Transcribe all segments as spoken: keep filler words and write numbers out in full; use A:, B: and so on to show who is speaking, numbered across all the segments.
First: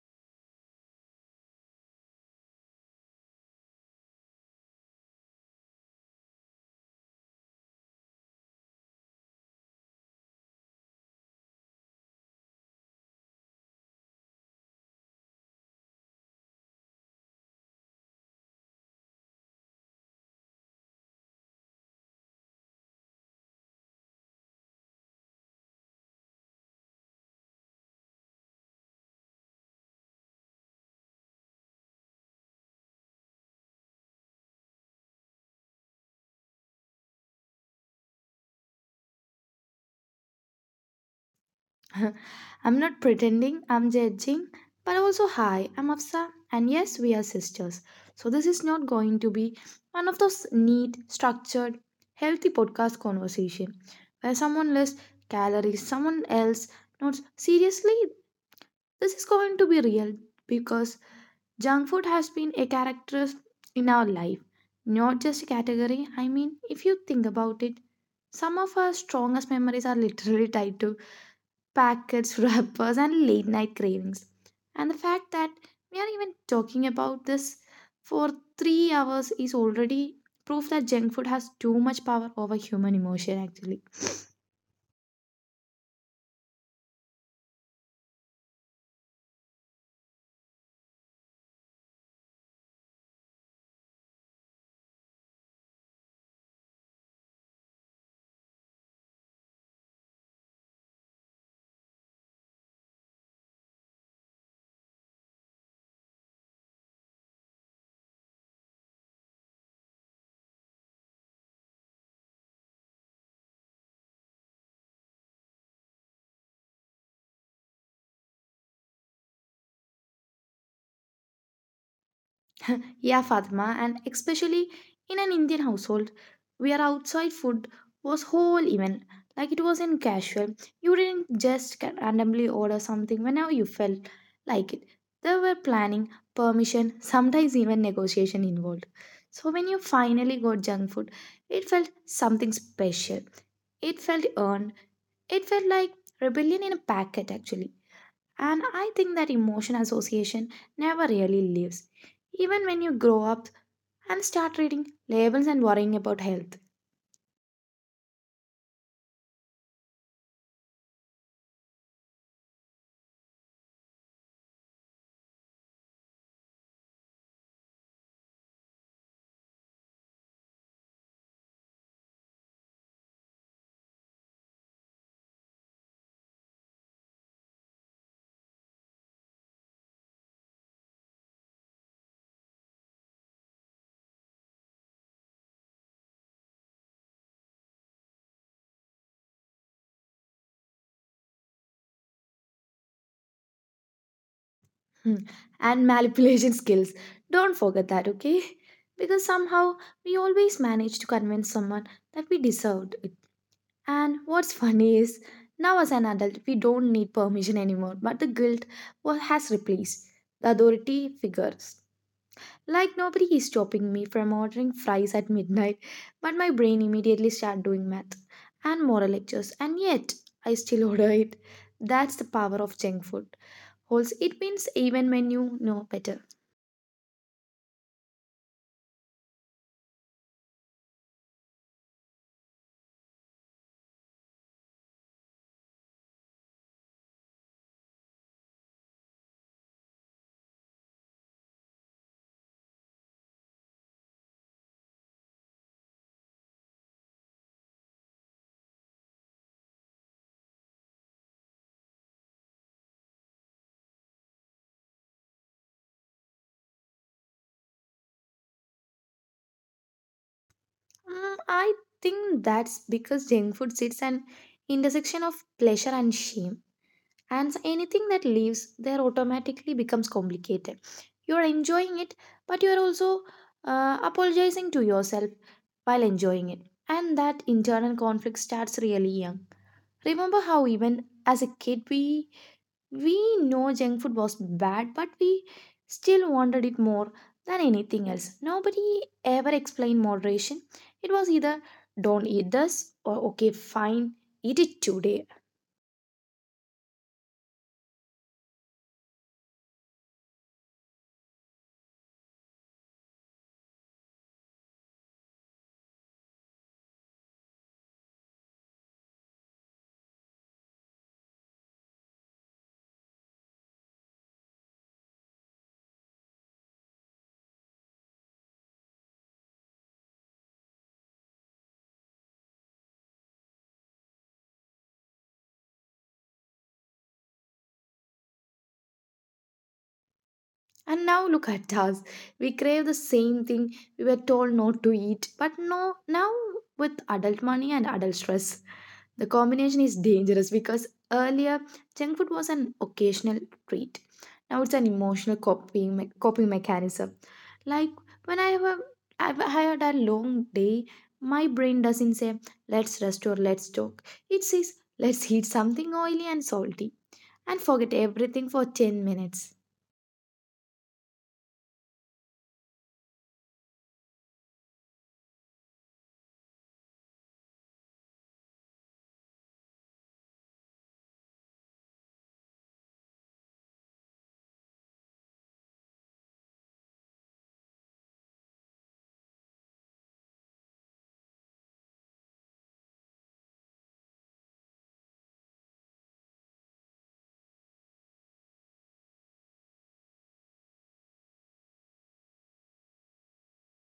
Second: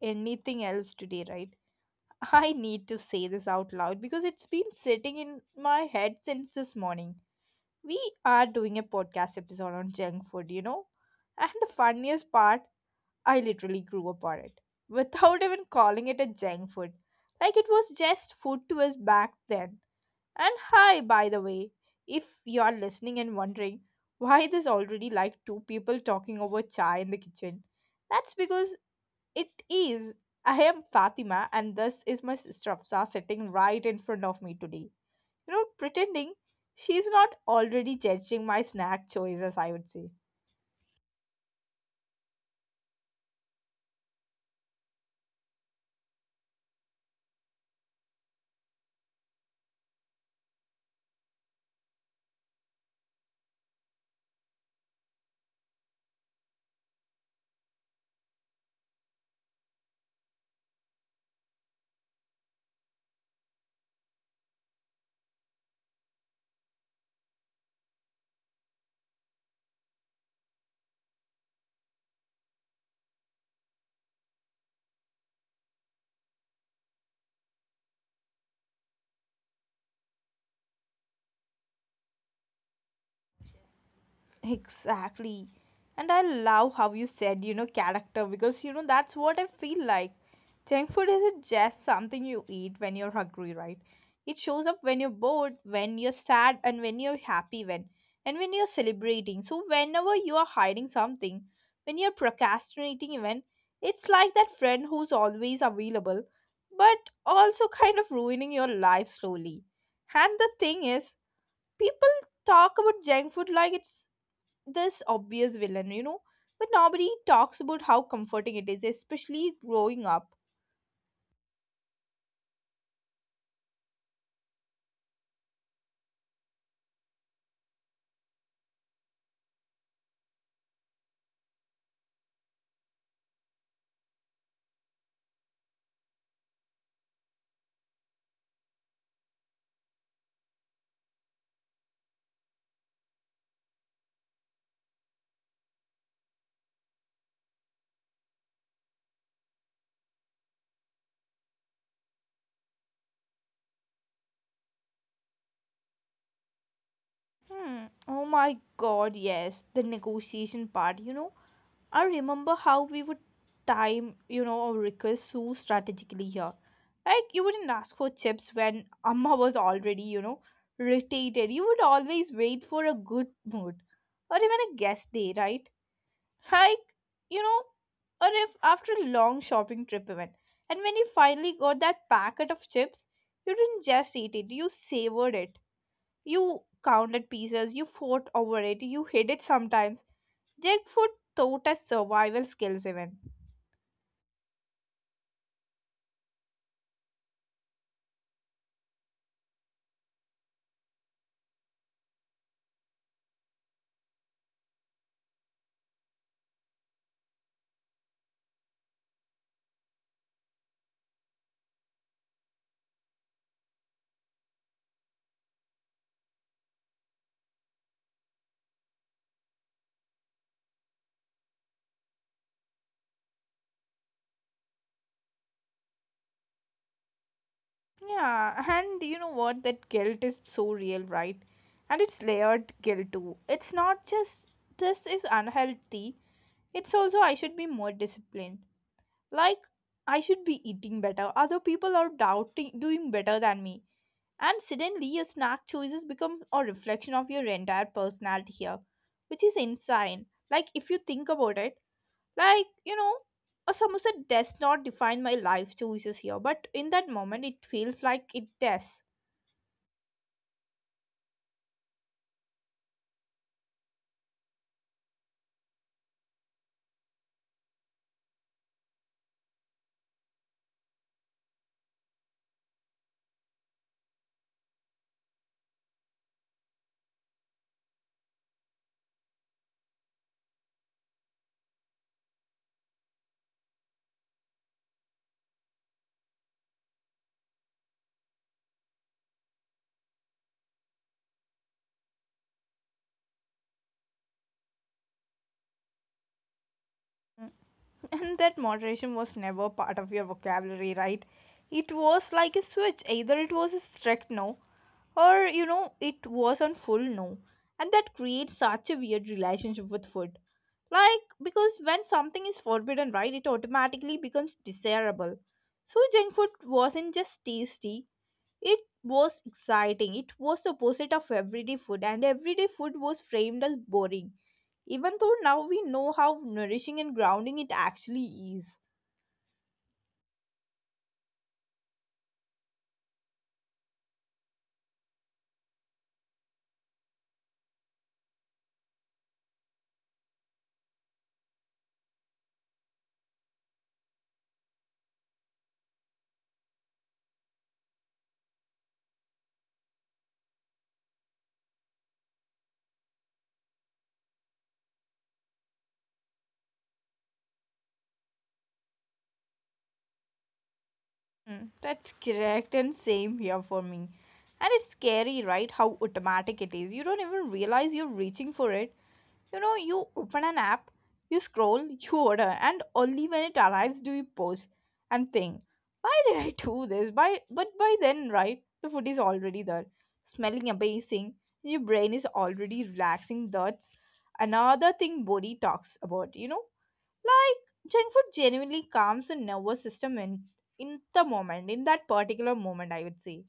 A: anything else today, right? I need to say this out loud because it's been sitting in my head since this morning. We are doing a podcast episode on junk food, you know? And the funniest part, I literally grew up on it without even calling it a junk food. Like it was just food to us back then. And hi, by the way, if you are listening and wondering why there's already like two people talking over chai in the kitchen, that's because it is. I am Fatima, and this is my sister Afsa sitting right in front of me today. You know, pretending she's not already judging my snack choices, I would say.
B: I'm not pretending, I'm judging, but also, hi, I'm Afsa, and yes, we are sisters. So, this is not going to be one of those neat, structured, healthy podcast conversation where someone lists calories, someone else notes. Seriously, this is going to be real because junk food has been a character in our life, not just a category. I mean, if you think about it, some of our strongest memories are literally tied to packets, wrappers, and late night cravings. And the fact that we are even talking about this for three hours is already proof that junk food has too much power over human emotion, actually.
A: Exactly. And I love how you said, you know, character because, you know, that's what I feel like. Junk food isn't just something you eat when you're hungry, right? It shows up when you're bored, when you're sad, and when you're happy, when, and when you're celebrating. So, whenever you are hiding something, when you're procrastinating, even, it's like that friend who's always available, but also kind of ruining your life slowly. And the thing is, people talk about junk food like it's this obvious villain, you know. But nobody talks about how comforting it is, especially growing up.
B: Yeah, Fatima, and especially in an Indian household where outside food was whole event, like it was in casual. You didn't just ca- randomly order something whenever you felt like it. There were planning, permission, sometimes even negotiation involved. So when you finally got junk food, it felt something special. It felt earned. It felt like rebellion in a packet, actually. And I think that emotion association never really leaves, even when you grow up and start reading labels and worrying about health.
A: Hmm. Oh my god, yes. The negotiation part, you know. I remember how we would time, you know, our request so strategically here. Like, you wouldn't ask for chips when Amma was already, you know, irritated. You would always wait for a good mood. Or even a guest day, right? Like you know, or if after a long shopping trip even. And when you finally got that packet of chips, you didn't just eat it, you savored it. You counted pieces, you fought over it, you hid it sometimes. Junk food taught us survival skills even.
B: Hmm. And manipulation skills. Don't forget that, okay? Because somehow we always manage to convince someone that we deserved it. And what's funny is, now as an adult, we don't need permission anymore, but the guilt wa- has replaced the authority figures. Like nobody is stopping me from ordering fries at midnight, but my brain immediately start doing math and moral lectures, and yet I still order it. That's the power of junk food. Also, it means even when you know better.
A: Yeah, and you know what? That guilt is so real, right? And it's layered guilt too. It's not just this is unhealthy, it's also I should be more disciplined. like I should be eating better. Other people are doubting doing better than me. And suddenly your snack choices become a reflection of your entire personality here, which is insane. Like if you think about it, like you know, a samosa does not define my life choices here, but in that moment it feels like it does.
B: Mm, I think that's because junk food sits an intersection of pleasure and shame. And anything that leaves there automatically becomes complicated. You're enjoying it, but you're also uh, apologizing to yourself while enjoying it. And that internal conflict starts really young. Remember how even as a kid we we know junk food was bad, but we still wanted it more than anything else. Nobody ever explained moderation. It was either don't eat this or okay, fine, eat it today.
A: And that moderation was never part of your vocabulary, right? It was like a switch. Either it was a strict no or you know it was on full no, and that creates such a weird relationship with food, like because when something is forbidden, right, it automatically becomes desirable. So junk food wasn't just tasty, it was exciting. It was the opposite of everyday food, and everyday food was framed as boring, even though now we know how nourishing and grounding it actually is.
B: And now look at us. We crave the same thing we were told not to eat, but no, now with adult money and adult stress. The combination is dangerous because earlier junk food was an occasional treat. Now it's an emotional coping me- coping mechanism. Like when I have a- I've had a long day, my brain doesn't say let's rest or let's talk. It says let's eat something oily and salty and forget everything for ten minutes.
A: Mm, That's correct, and same here for me. And it's scary, right? How automatic it is. You don't even realize you're reaching for it. You know, you open an app, you scroll, you order, and only when it arrives do you pause and think, why did I do this? By but by then, right, the food is already there, smelling amazing. Your brain is already relaxing. That's another thing body talks about. You know, like, junk food genuinely calms the nervous system in, in the moment, in that particular moment, I would say.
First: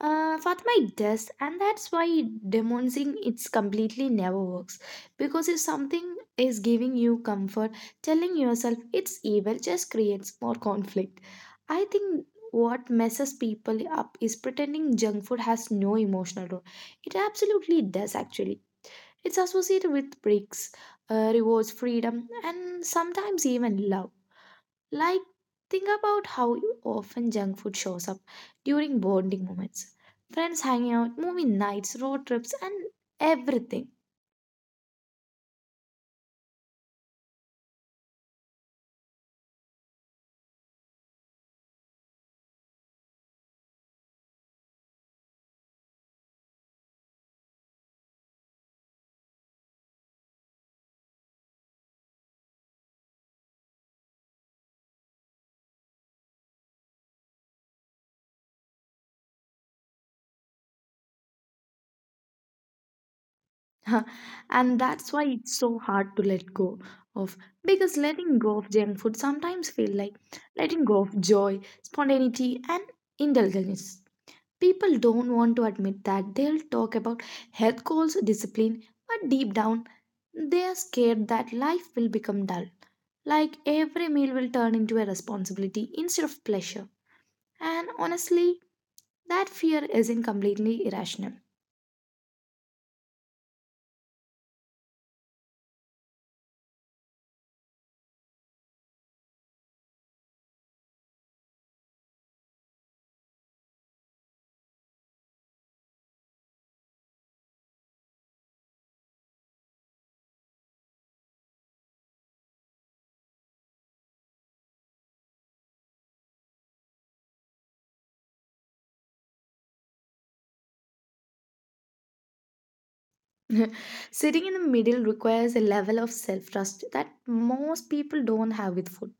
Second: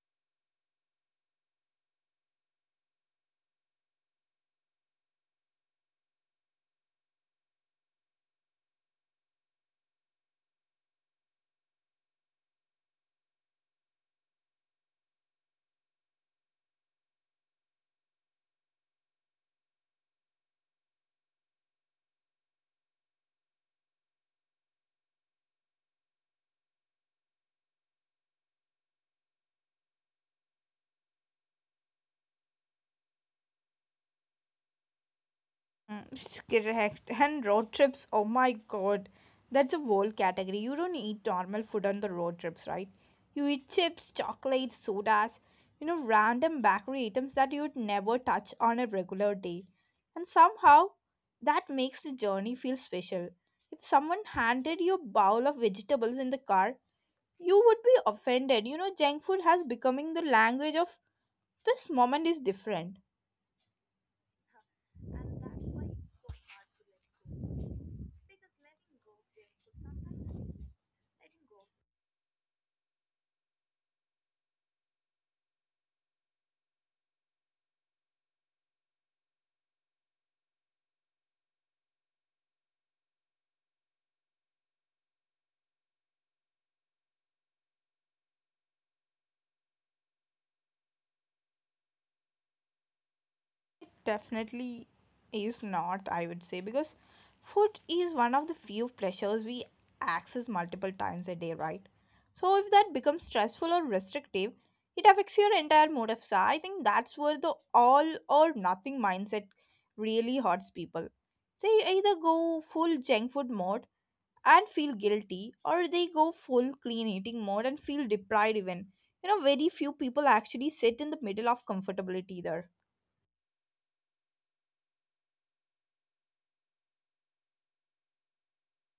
B: Uh, Fatima, it does, and that's why demonicing it's completely never works. Because if something is giving you comfort, telling yourself it's evil just creates more conflict. I think what messes people up is pretending junk food has no emotional role. It absolutely does, actually. It's associated with breaks, uh, rewards, freedom, and sometimes even love. Like, think about how you often junk food shows up during bonding moments. Friends hanging out, movie nights, road trips, and everything.
A: Mm, it's correct. And road trips, oh my god, that's a whole category. You don't eat normal food on the road trips, right? You eat chips, chocolates, sodas, you know, random bakery items that you'd never touch on a regular day. And somehow, that makes the journey feel special. If someone handed you a bowl of vegetables in the car, you would be offended. You know, junk food has becoming the language of this moment is different.
B: And that's why it's so hard to let go of because letting go of junk food sometimes feel like letting go of joy, spontaneity, and indulgence. People don't want to admit that they'll talk about health goals, discipline, but deep down, they are scared that life will become dull. Like every meal will turn into a responsibility instead of pleasure. And honestly, that fear isn't completely irrational.
A: It definitely is not, I would say, because food is one of the few pleasures we access multiple times a day, right? So if that becomes stressful or restrictive, it affects your entire mode of sa. I think that's where the all or nothing mindset really hurts people. They either go full junk food mode and feel guilty, or they go full clean eating mode and feel deprived even. You know very few people actually sit in the middle of comfortability either.
B: Sitting in the middle requires a level of self trust that most people don't have with food.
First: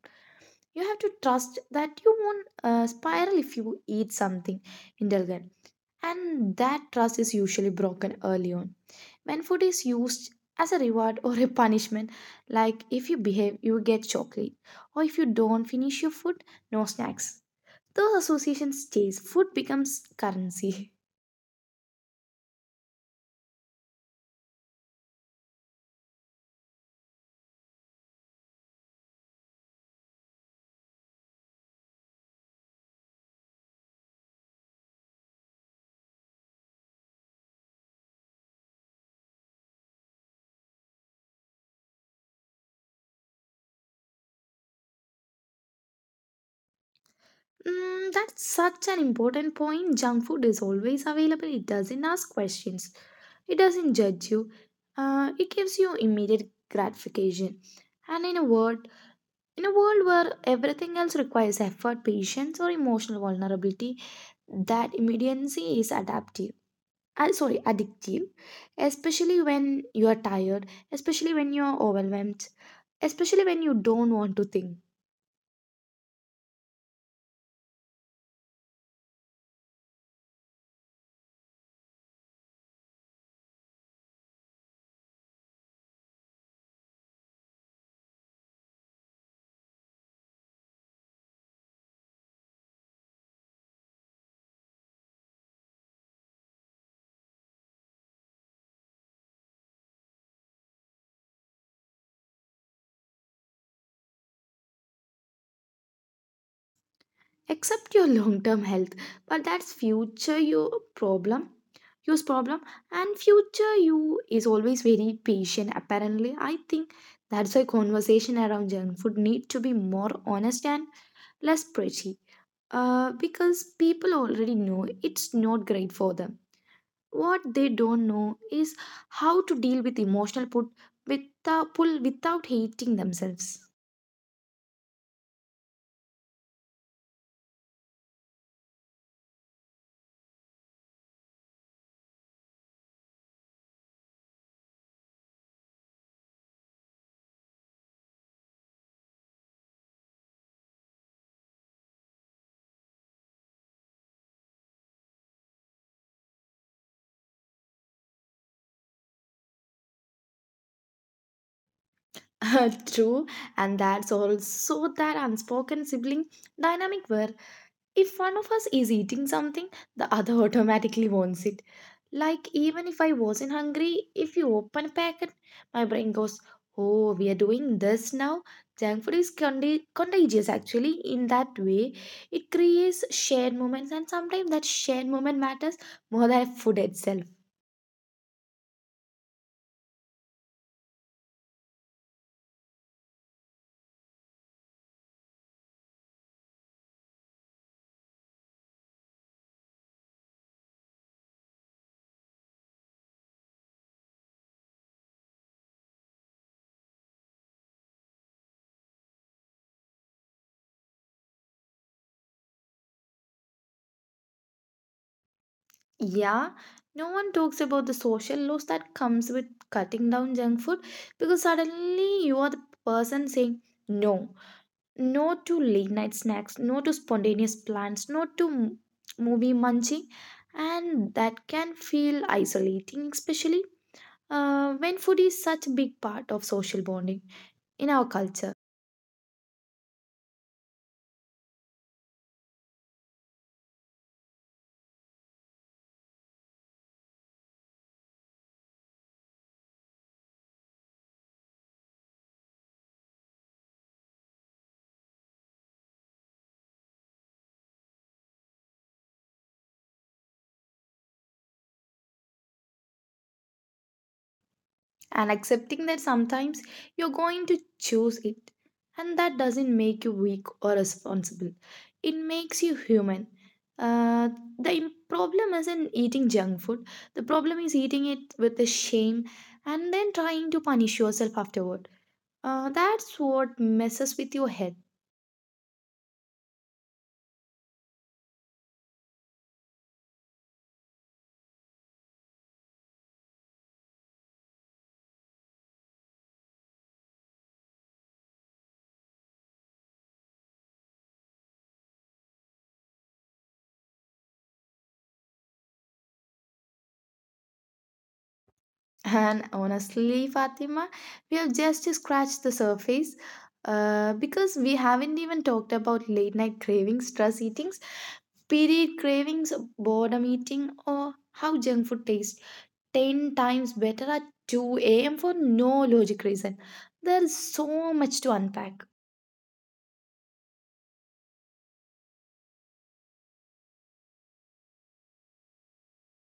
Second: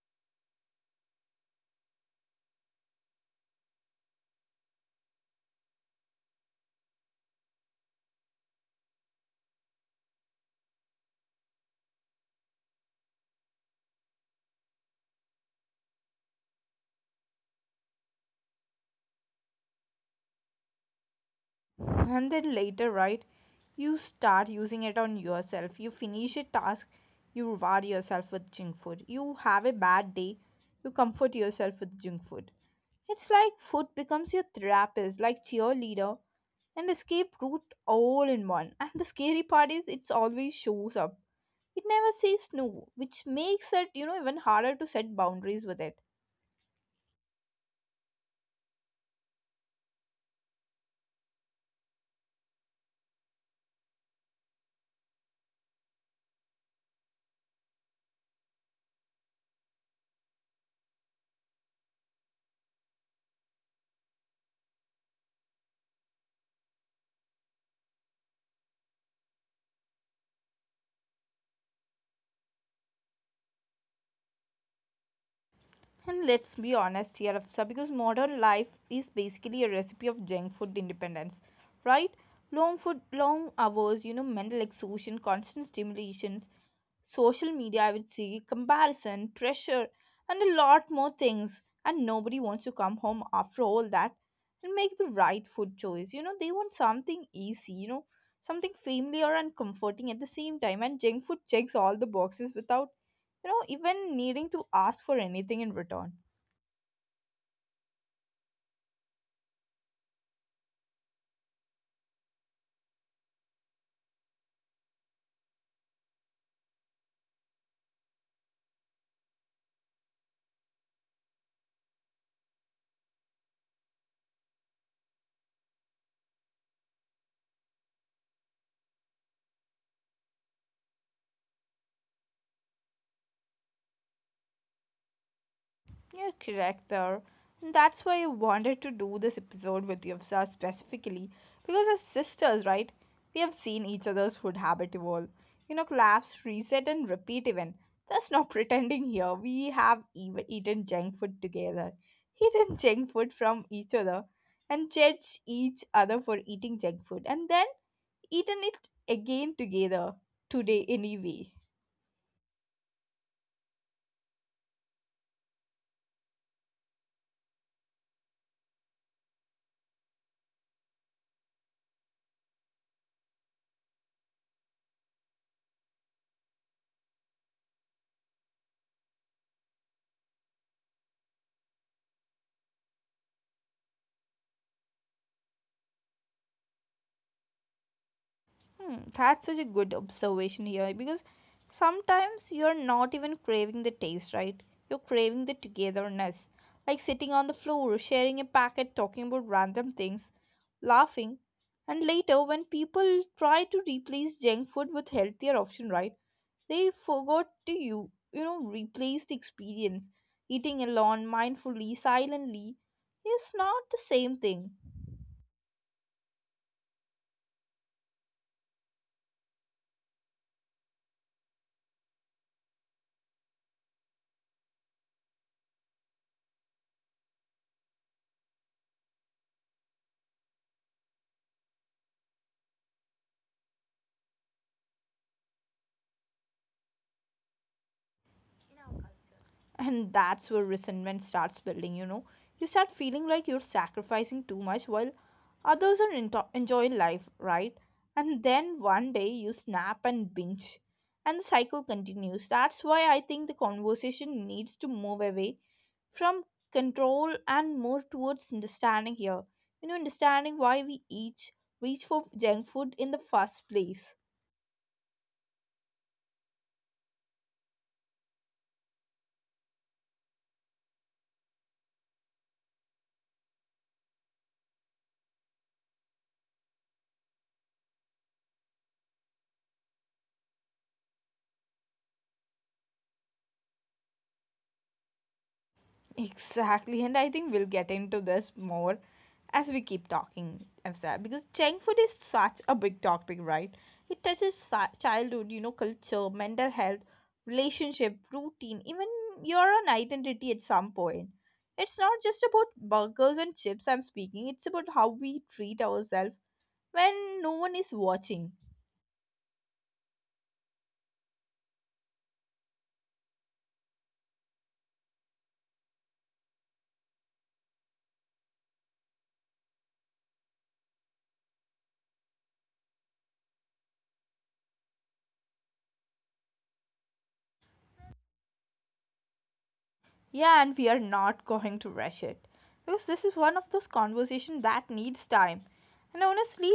B: You have to trust that you won't uh, spiral if you eat something indulgent and that trust is usually broken early on. When food is used as a reward or a punishment, like if you behave, you get chocolate, or if you don't finish your food, no snacks. Those associations stays. Food becomes currency.
A: And then later, right, you start using it on yourself. You finish a task, you reward yourself with junk food. You have a bad day, you comfort yourself with junk food. It's like food becomes your therapist, like cheerleader and escape route all in one. And the scary part is it's always shows up. It never says no, which makes it, you know, even harder to set boundaries with it.
B: Mm, that's such an important point. Junk food is always available. It doesn't ask questions. It doesn't judge you. Uh, it gives you immediate gratification. And in a word, in a world where everything else requires effort, patience, or emotional vulnerability, that immediacy is adaptive. Uh, sorry, addictive, especially when you are tired, especially when you are overwhelmed, especially when you don't want to think.
A: And let's be honest here, Afsa, because modern life is basically a recipe of junk food independence, right? Long food, long hours, you know, mental exhaustion, constant stimulations, social media, I would see comparison, pressure, and a lot more things. And nobody wants to come home after all that and make the right food choice. You know, they want something easy, you know, something familiar and comforting at the same time. And junk food checks all the boxes without, you know, even needing to ask for anything in return.
B: Accept your long-term health, but that's future you problem, use problem, and future you is always very patient. Apparently, I think that's why conversation around junk food need to be more honest and less pretty uh, because people already know it's not great for them. What they don't know is how to deal with emotional put without pull without hating themselves.
A: You're correct there. And that's why I wanted to do this episode with Yavsa specifically. Because as sisters, right, we have seen each other's food habit evolve. You know, collapse, reset, and repeat even. That's not pretending here. We have even eaten junk food together, eaten junk food from each other, and judged each other for eating junk food, and then eaten it again together today anyway.
B: True, and that's also that unspoken sibling dynamic where if one of us is eating something, the other automatically wants it. Like, even if I wasn't hungry, if you open a packet, my brain goes, oh, we are doing this now. Junk food is condi- contagious actually. In that way, it creates shared moments, and sometimes that shared moment matters more than food itself.
A: Hmm, that's such a good observation here because sometimes you're not even craving the taste, right? You're craving the togetherness, like sitting on the floor, sharing a packet, talking about random things, laughing. And later, when people try to replace junk food with healthier option, right? They forgot to you, you know, replace the experience. Eating alone, mindfully, silently, is not the same thing.
B: Yeah, no one talks about the social loss that comes with cutting down junk food because suddenly you are the person saying, no, no to late night snacks, no to spontaneous plans, no to m- movie munching, and that can feel isolating, especially uh, when food is such a big part of social bonding in our culture.
A: And that's where resentment starts building, you know. You start feeling like you're sacrificing too much while others are into- enjoying life, right? And then one day you snap and binge. And the cycle continues. That's why I think the conversation needs to move away from control and more towards understanding here. You know, understanding why we each reach for junk food in the first place.
B: And accepting that sometimes you're going to choose it. And that doesn't make you weak or responsible, it makes you human. Uh, the im- problem isn't eating junk food, the problem is eating it with a shame and then trying to punish yourself afterward. Uh, that's what messes with your head.
A: Exactly, and I think we'll get into this more as we keep talking, Afsar, because junk food is such a big topic, right? It touches si- childhood, you know, culture, mental health, relationship, routine, even your own identity at some point. It's not just about burgers and chips I'm speaking, it's about how we treat ourselves when no one is watching.
B: And honestly, Fatima, we have just scratched the surface uh, because we haven't even talked about late night cravings, stress eatings, period cravings, boredom eating, or how junk food tastes ten times better at two a m for no logic reason. There is so much to unpack.
A: Yeah, and we are not going to rush it because this is one of those conversations that needs time and honestly,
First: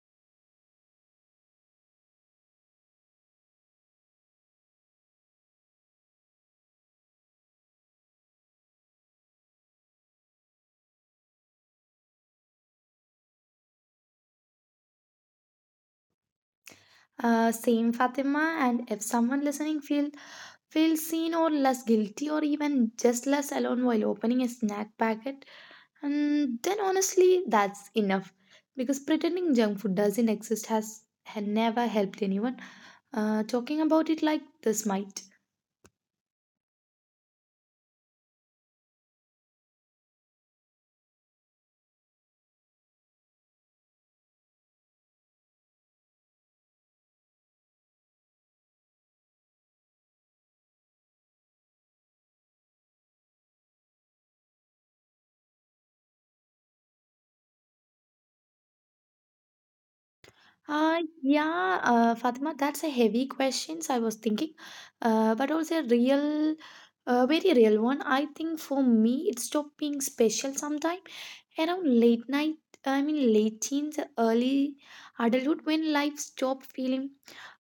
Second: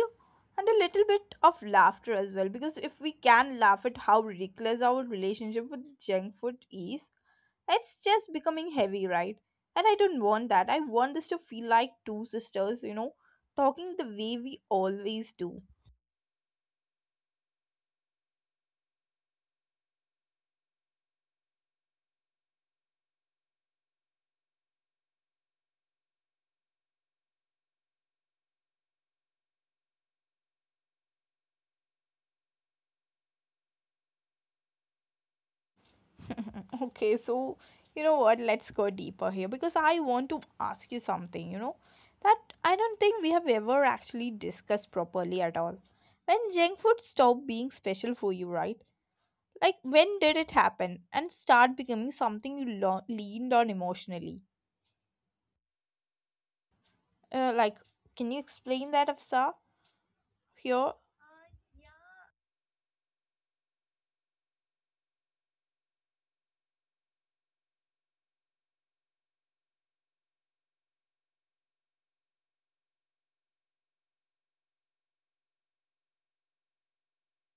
A: and a little bit of laughter as well. Because if we can laugh at how ridiculous our relationship with junk food is, it's just becoming heavy, right? And I don't want that. I want this to feel like two sisters, you know, talking the way we always do.
B: Uh, same Fatima, and if someone listening feel feels seen or less guilty or even just less alone while opening a snack packet, and then honestly that's enough because pretending junk food doesn't exist has, has never helped anyone. Uh, talking about it like this might.
A: Okay, so you know what? Let's go deeper here because I want to ask you something, you know, that I don't think we have ever actually discussed properly at all. When junk food stopped being special for you, right? Like, when did it happen and start becoming something you lo- leaned on emotionally? Uh, like, can you explain that, Afsa, here?
B: Uh, yeah, uh, Fatima, that's a heavy questions I was thinking, uh, but also a real, uh, very real one. I think for me, it stopped being special sometime around late night. I mean, late teens, early adulthood, when life stopped feeling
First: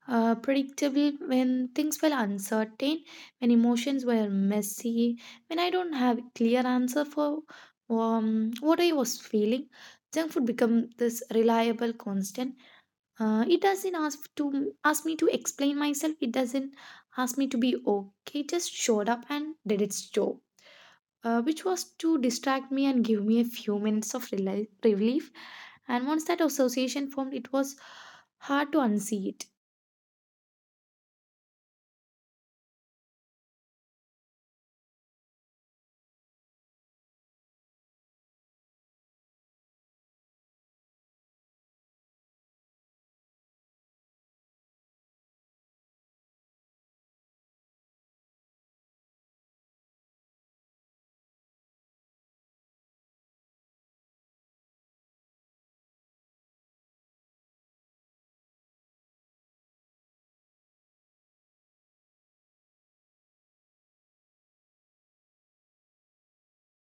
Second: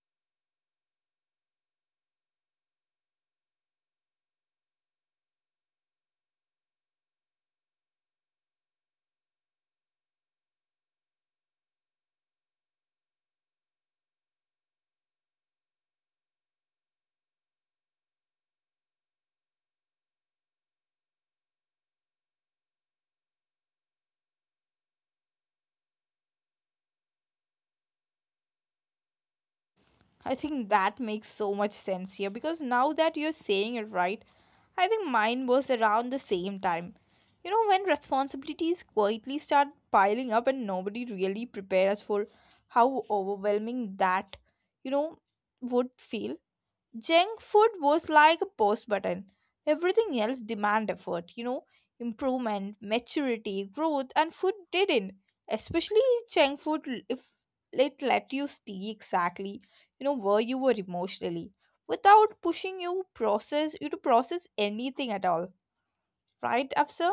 B: uh, predictable, when things were uncertain, when emotions were messy, when I don't have clear answer for um, what I was feeling. Junk food become this reliable constant uh, it doesn't ask to ask me to explain myself. It doesn't ask me to be okay. It just showed up and did its job, uh, which was to distract me and give me a few minutes of reli- relief. And once that association formed, it was hard to unsee it.
A: I think that makes so much sense here because now that you're saying it right, I think mine was around the same time. You know, when responsibilities quietly start piling up and nobody really prepares us for how overwhelming that, you know, would feel. Junk food was like a pause button. Everything else demand effort, you know, improvement, maturity, growth, and food didn't. Especially junk food, l- if it let you see exactly, you know, where you were emotionally, without pushing you process you to process anything at all, right, Afsar?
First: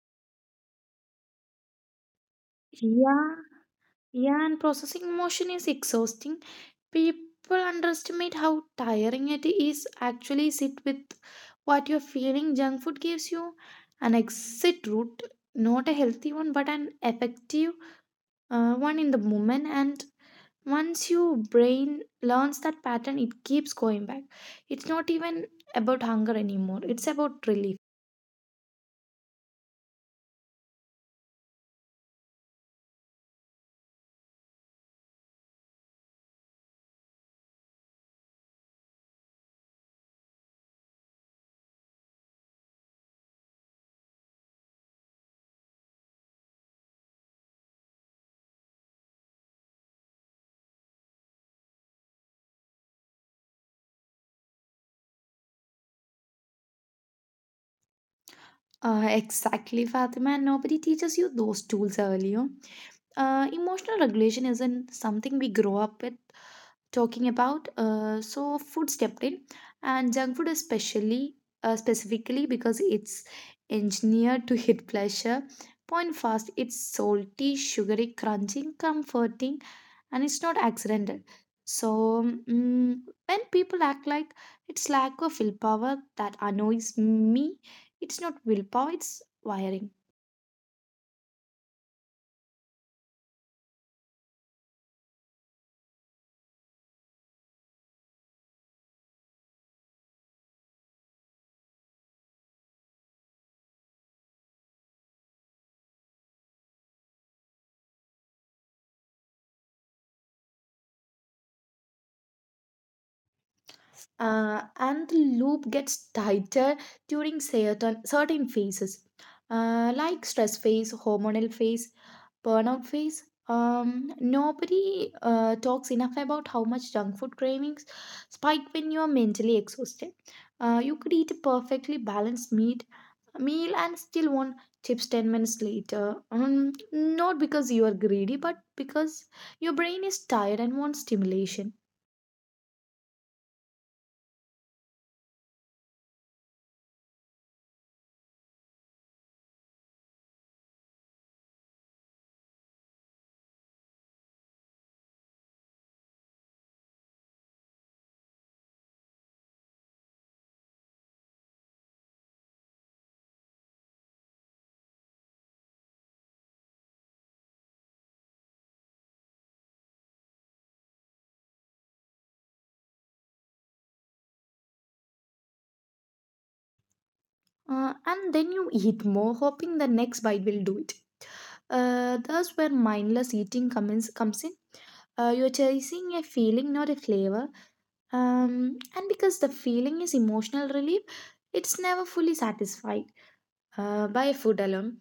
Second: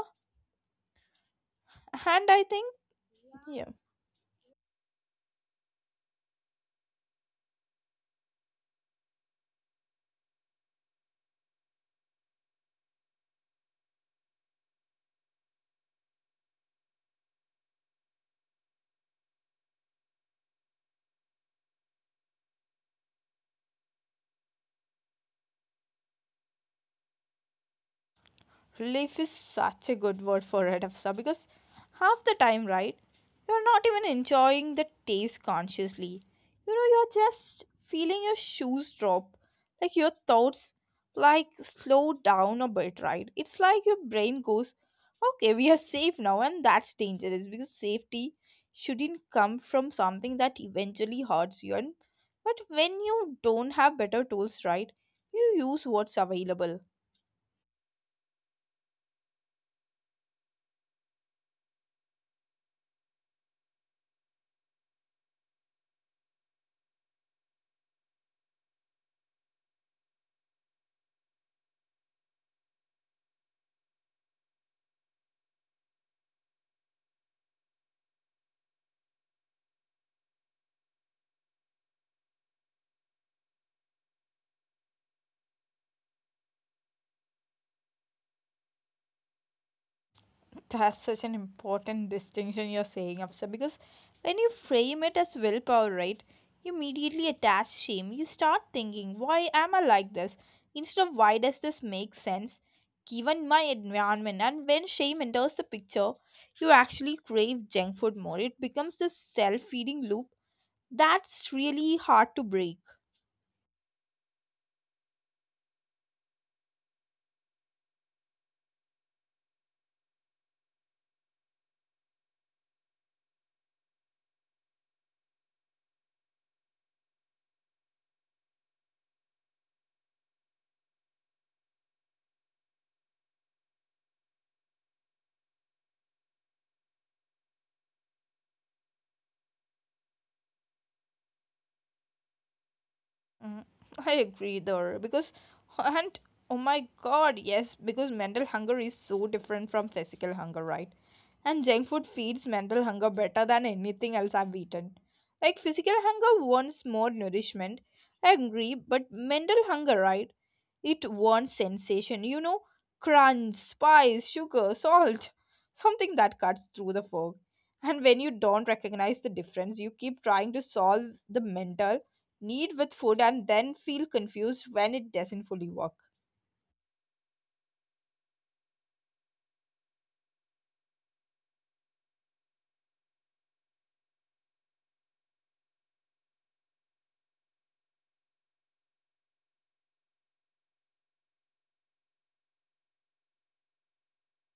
A: And I think,
B: Yeah,
A: yeah.
B: yeah, and processing emotion is exhausting. People underestimate how tiring it is actually sit with what you're feeling. Junk food gives you an exit route, not a healthy one, but an effective uh, one in the moment. And once your brain learns that pattern, it keeps going back. It's not even about hunger anymore, it's about relief.
A: relief is such a good word for it, Afsa, because half the time, right, you're not even enjoying the taste consciously. You know, you're just feeling your shoes drop, like your thoughts like slow down a bit, right? It's like your brain goes, okay, we are safe now, and that's dangerous because safety shouldn't come from something that eventually hurts you. And but when you don't have better tools, right, you use what's available.
B: Uh, exactly, Fatima, and nobody teaches you those tools early on. Uh, emotional regulation isn't something we grow up with talking about. Uh, so food stepped in, and junk food especially, uh, specifically because it's engineered to hit pleasure. Point fast, it's salty, sugary, crunching, comforting, and it's not accidental. So mm, when people act like it's lack of willpower that annoys me, it's not willpower, it's wiring.
A: That's such an important distinction you're saying, Afsa, because when you frame it as willpower, right, you immediately attach shame. You start thinking, why am I like this? Instead of why does this make sense given my environment? And when shame enters the picture, you actually crave junk food more. It becomes this self feeding loop that's really hard to break.
B: Uh, and the loop gets tighter during certain, certain phases, uh, like stress phase, hormonal phase, burnout phase. Um, nobody uh, talks enough about how much junk food cravings spike when you are mentally exhausted. Uh, you could eat a perfectly balanced meat, meal and still want chips ten minutes later. Um, not because you are greedy, but because your brain is tired and wants stimulation.
A: Mm, I agree, though, because, and oh my god, yes, because mental hunger is so different from physical hunger, right? And junk food feeds mental hunger better than anything else I've eaten. Like physical hunger wants more nourishment. I agree, but mental hunger, right? It wants sensation. You know, crunch, spice, sugar, salt. Something that cuts through the fog. And when you don't recognize the difference, you keep trying to solve the mental need with food and then feel confused when it doesn't fully work.
B: Uh, and then you eat more, hoping the next bite will do it. Uh, that's where mindless eating comes comes in. Uh, you're chasing a feeling, not a flavor. Um, and because the feeling is emotional relief, it's never fully satisfied uh, by food alone.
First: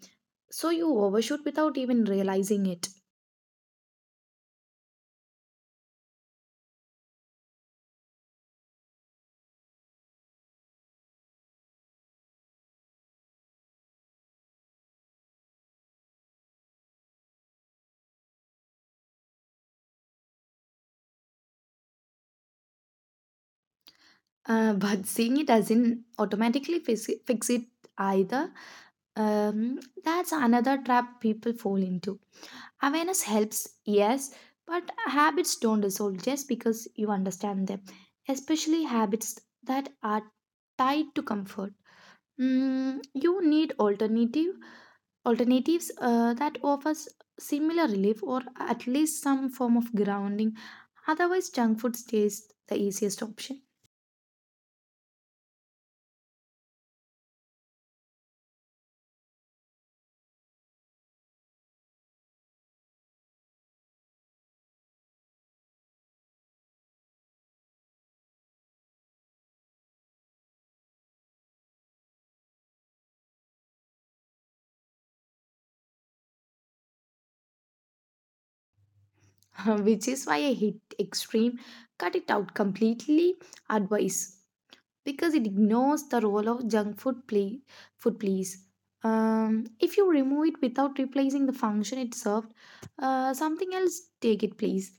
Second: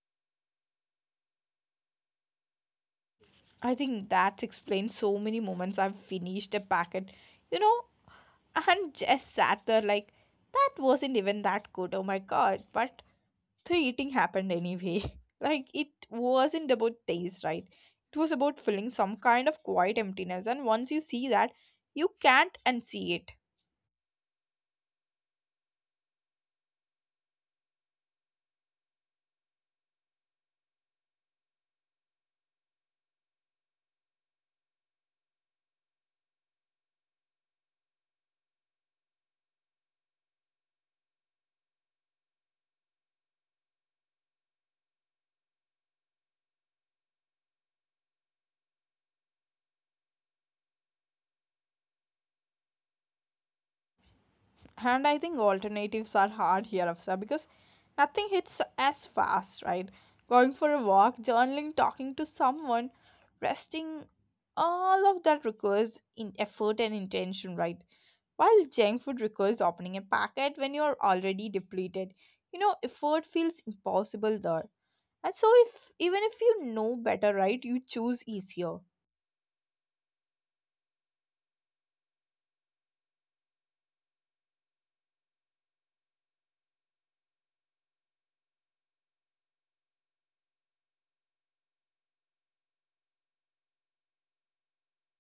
B: So you overshoot without even realizing it.
A: I think that explains so many moments I've finished a packet you know And just sat there like, that wasn't even that good, oh my god. But the eating happened anyway. Like, it wasn't about taste, right? It was about filling some kind of quiet emptiness. And once you see that, you can't unsee it.
B: Uh, but seeing it doesn't automatically fix it, fix it either. Um, that's another trap people fall into. Awareness helps, yes, but habits don't dissolve just because you understand them, especially habits that are tied to comfort. Mm, you need alternative alternatives uh, that offers similar relief or at least some form of grounding. Otherwise, junk food stays the easiest option,
A: And I think alternatives are hard here, Afsa, because nothing hits as fast, right? Going for a walk, journaling, talking to someone, resting, all of that requires in effort and intention, right? While junk food requires opening a packet when you are already depleted, you know, effort feels impossible there. And so, if even if you know better, right, you choose easier.
B: which is why I hate extreme cut it out completely advice. Because it ignores the role of junk food play, food please. Um, if you remove it without replacing the function it served, uh, something else take its place.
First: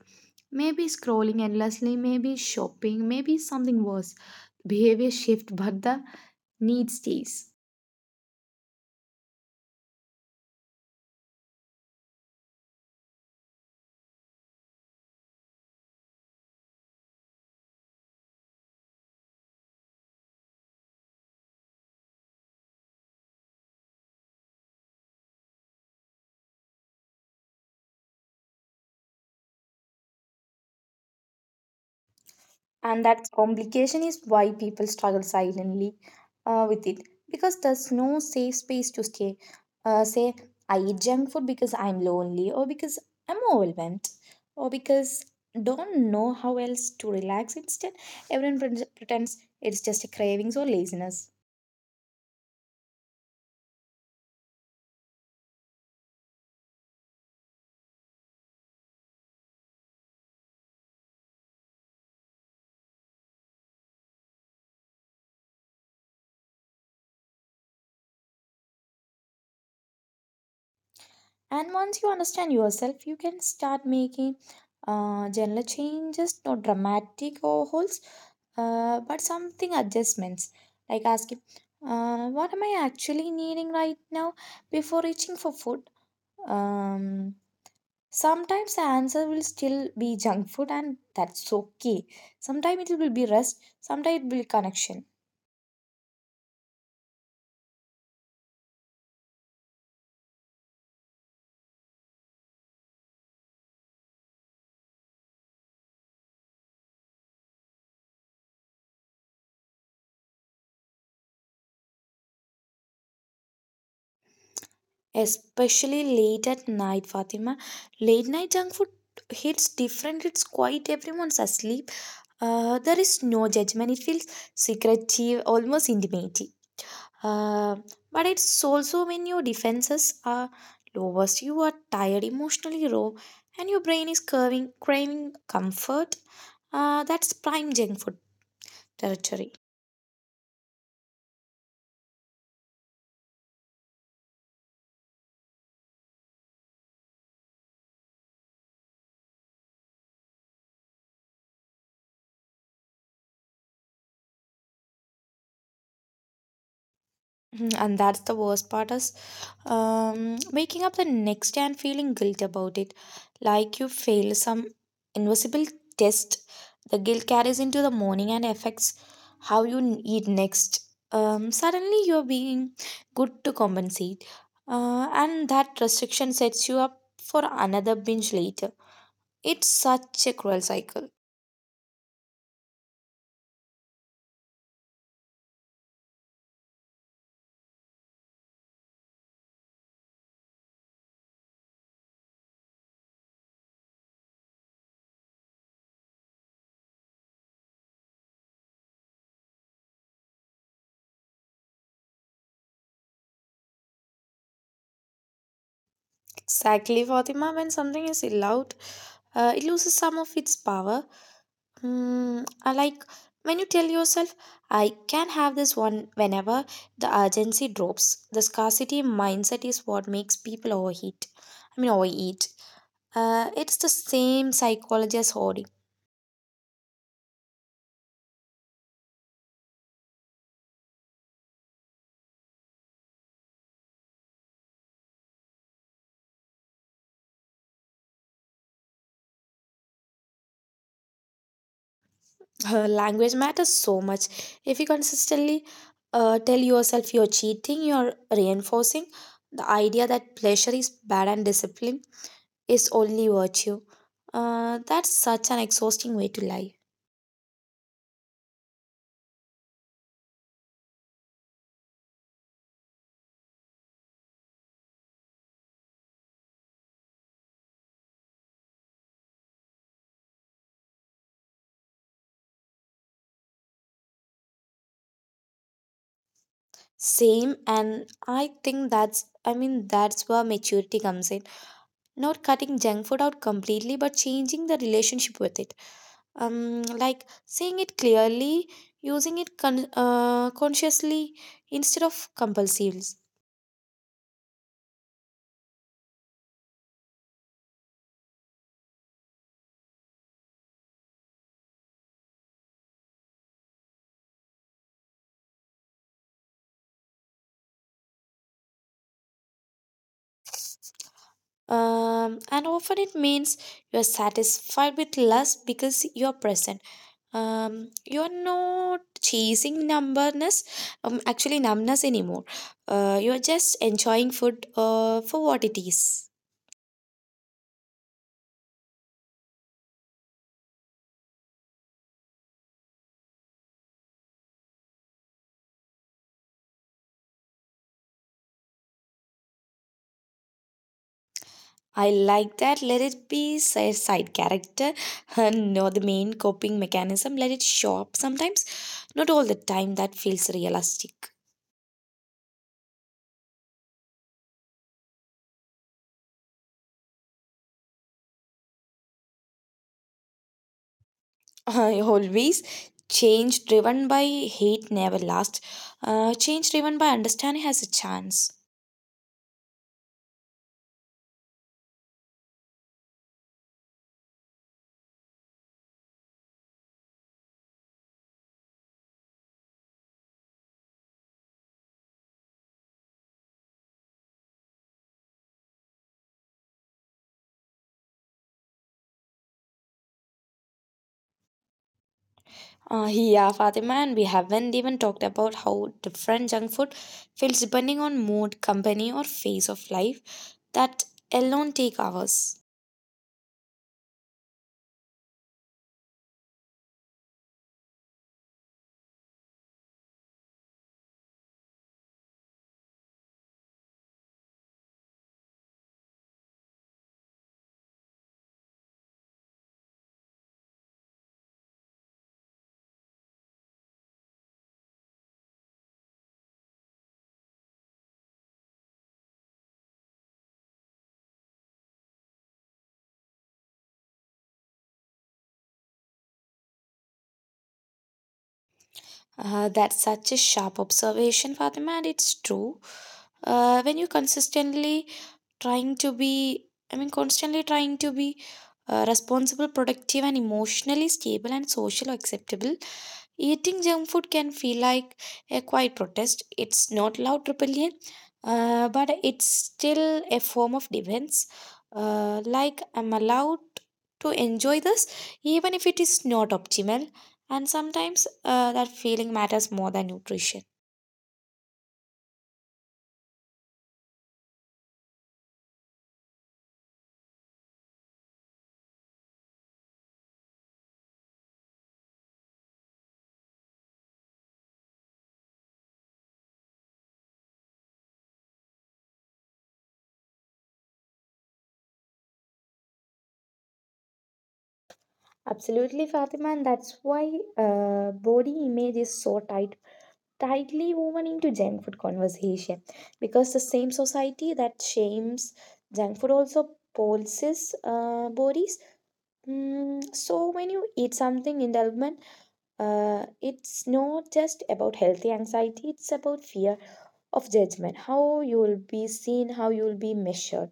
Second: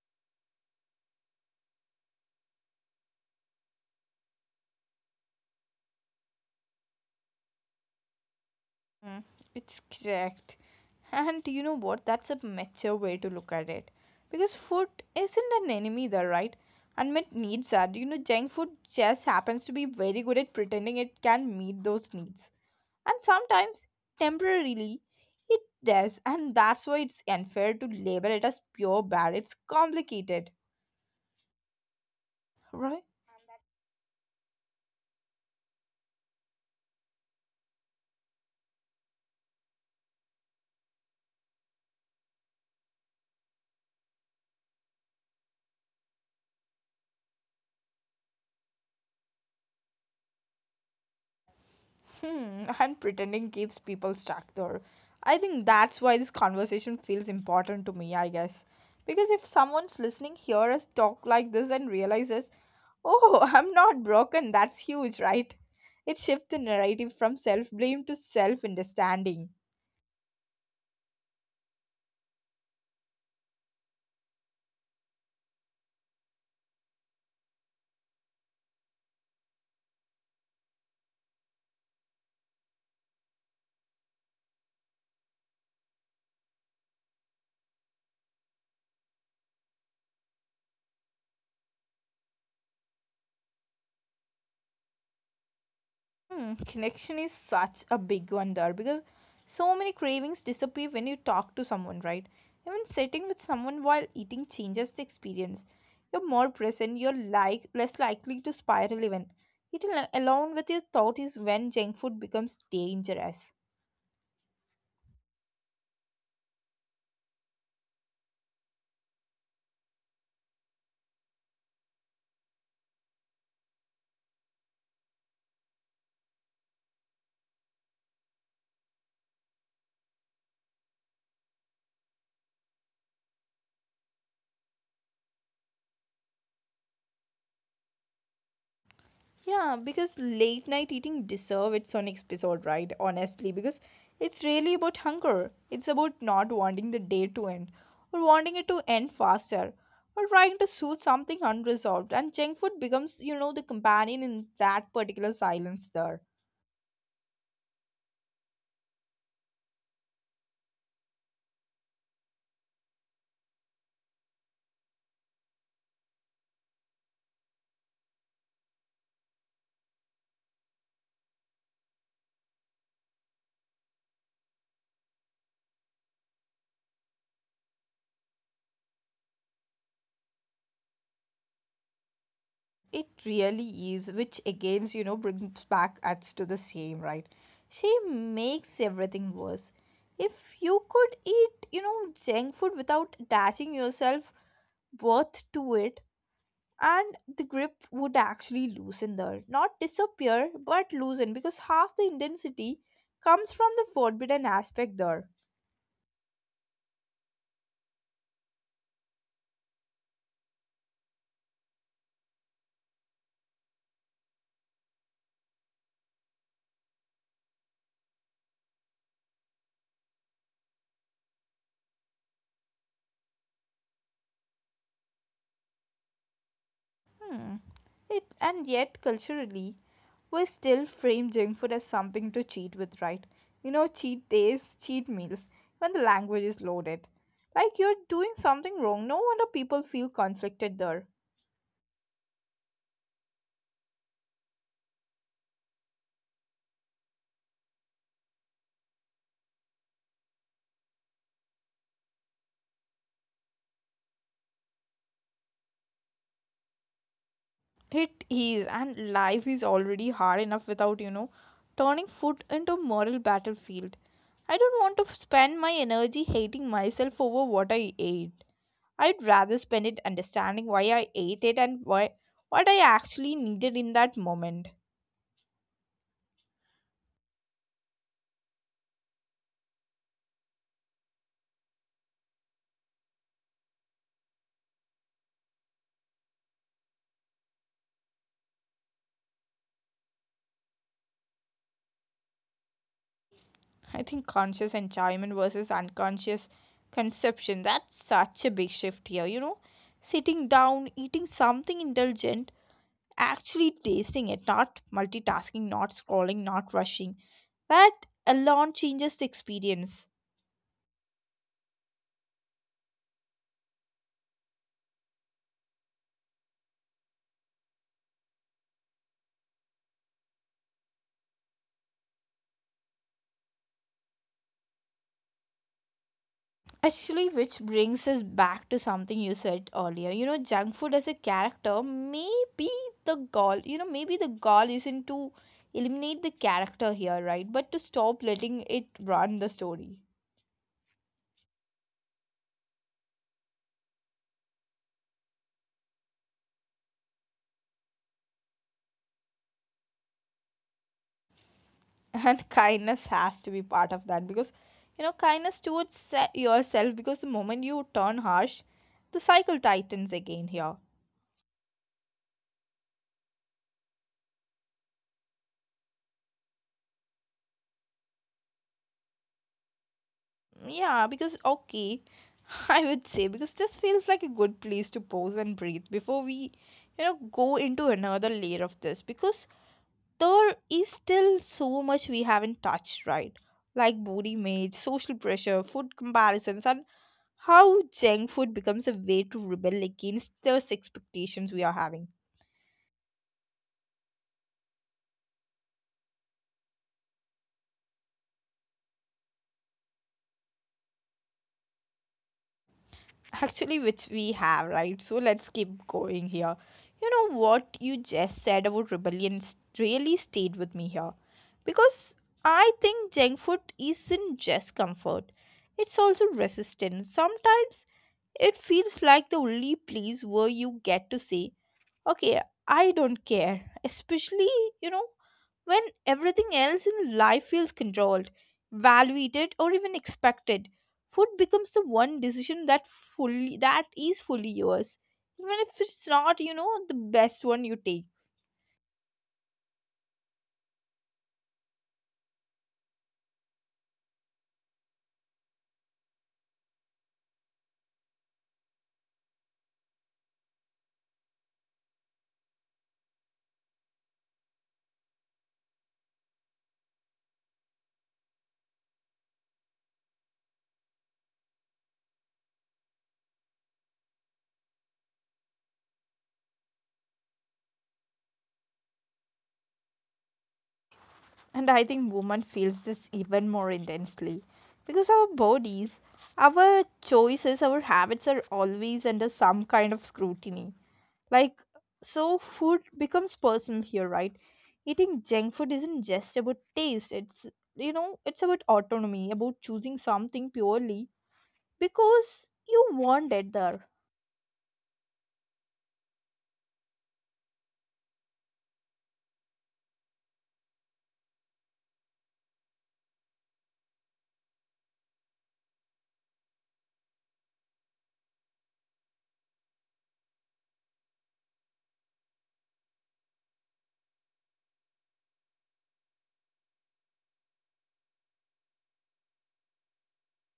B: Maybe scrolling endlessly, maybe shopping, maybe something worse. Behavior shift, but the need stays.
A: Mm, it's correct. And you know what? That's a mature way to look at it. Because food isn't an enemy there, right? Unmet needs are. You know, junk food just happens to be very good at pretending it can meet those needs. And sometimes temporarily it does, and that's why it's unfair to label it as pure bad. It's complicated,
B: And
A: right?
B: that complication is why people struggle silently uh, with it because there's no safe space to stay. Uh, say, I eat junk food because I'm lonely, or because I'm overwhelmed, or because don't know how else to relax. Instead, everyone pre- pretends it's just a cravings or laziness.
A: Hmm. And pretending keeps people stuck there. I think that's why this conversation feels important to me, I guess, because if someone's listening hear us talk like this and realizes, oh, I'm not broken, that's huge, right? It shifts the narrative from self blame to self understanding.
B: And once you understand yourself, you can start making uh, general changes, not dramatic overhauls, uh, but something adjustments. Like asking, uh, what am I actually needing right now before reaching for food? Um, sometimes the answer will still be junk food, and that's okay. Sometimes it will be rest, sometimes it will be connection.
A: Hmm, connection is such a big one there because so many cravings disappear when you talk to someone, right? Even sitting with someone while eating changes the experience. You're more present, you're like less likely to spiral even. Eating al- alone with your thought is when junk food becomes dangerous.
B: Especially late at night, Fatima. Late night junk food hits different, it's quite everyone's asleep. Uh, there is no judgment. It feels secretive, almost intimidating. Uh, but it's also when your defenses are lowest, you are tired, emotionally raw, and your brain is curving, craving comfort. Uh, that's prime junk food territory.
A: Yeah, because late night eating deserve its own episode, right? Honestly, because it's really about hunger. It's about not wanting the day to end, or wanting it to end faster, or trying to soothe something unresolved. And junk food becomes, you know, the companion in that particular silence there.
B: Mhm. And that's the worst part is um, waking up the next day and feeling guilt about it, like you failed some invisible test. The guilt carries into the morning and affects how you n- eat next. Um, suddenly, you're being good to compensate, uh, and that restriction sets you up for another binge later. It's such a cruel cycle.
A: It really is, which again, you know, brings back us to the same, right? She makes everything worse. If you could eat, you know, junk food without attaching yourself worth to it, and the grip would actually loosen there, not disappear but loosen, because half the intensity comes from the forbidden aspect there.
B: Exactly, Fatima. When something is allowed, uh, it loses some of its power. Mm, I like when you tell yourself, I can have this one whenever the urgency drops. The scarcity mindset is what makes people overheat. I mean, overeat. Uh, it's the same psychology as hoarding.
A: Hmm. It and yet culturally we still frame junk food as something to cheat with, right? You know, cheat days, cheat meals. When the language is loaded like you're doing something wrong, no wonder people feel conflicted there.
B: Language matters so much. If you consistently uh, tell yourself you're cheating, you're reinforcing the idea that pleasure is bad and discipline is only virtue. Uh, that's such an exhausting way to live.
A: It is, and life is already hard enough without, you know, turning food into a moral battlefield. I don't want to spend my energy hating myself over what I ate. I'd rather spend it understanding why I ate it and why what I actually needed in that moment.
B: Same, and I think that's I mean that's where maturity comes in. Not cutting junk food out completely, but changing the relationship with it. Um, like seeing it clearly, using it con- uh, consciously instead of compulsively.
A: I think conscious enjoyment versus unconscious conception, that's such a big shift here, you know. Sitting down, eating something indulgent, actually tasting it, not multitasking, not scrolling, not rushing. That alone changes the experience.
B: Um, and often it means you're satisfied with less because you're present. Um, you are not chasing numbness, um, actually numbness anymore. Uh, you are just enjoying food uh, for what it is.
A: Actually, which brings us back to something you said earlier. You know, junk food as a character, maybe the goal, you know, maybe the goal isn't to eliminate the character here, right? But to stop letting it run the story.
B: I like that. Let it be si- side character, not the main coping mechanism. Let it show up sometimes, not all the time. That feels realistic.
A: And kindness has to be part of that because, you know, kindness towards se- yourself, because the moment you turn harsh, the cycle tightens again here.
B: I always change driven by hate never lasts. Uh, change driven by understanding has a chance.
A: Yeah, because okay, I would say because this feels like a good place to pause and breathe before we, you know, go into another layer of this, because there is still so much we haven't touched, right? Like body image, social pressure, food comparisons, and how junk food becomes a way to rebel against those expectations we are having.
B: Uh, yeah, Fatima, and we haven't even talked about how different junk food feels depending on mood, company, or phase of life that alone take hours.
A: Actually, which we have, right? So let's keep going here. You know what you just said about rebellion s- really stayed with me here, because I think junk food isn't just comfort, it's also resistance sometimes. It feels like the only place where you get to say, okay, I don't care. Especially, you know, when everything else in life feels controlled, valued, or even expected, food becomes the one decision that fully that is fully yours, even if it's not, you know, the best one you take.
B: Uh, that's such a sharp observation, Fatima, and it's true. Uh, when you consistently trying to be, I mean, constantly trying to be uh, responsible, productive, and emotionally stable and socially acceptable, eating junk food can feel like a quiet protest. It's not loud rebellion, uh, but it's still a form of defense. Uh, like, I'm allowed to enjoy this, even if it is not optimal. And sometimes uh, that feeling matters more than nutrition.
A: And I think woman feels this even more intensely because our bodies, our choices, our habits are always under some kind of scrutiny. Like, so food becomes personal here, right? Eating junk food isn't just about taste, it's, you know, it's about autonomy, about choosing something purely because you want it there.
B: Absolutely, Fatima, and that's why uh, body image is so tied tightly woven into junk food conversation because the same society that shames junk food also pulses uh, bodies. Mm, so when you eat something indulgent, uh, it's not just about healthy anxiety; it's about fear of judgment, how you will be seen, how you will be measured,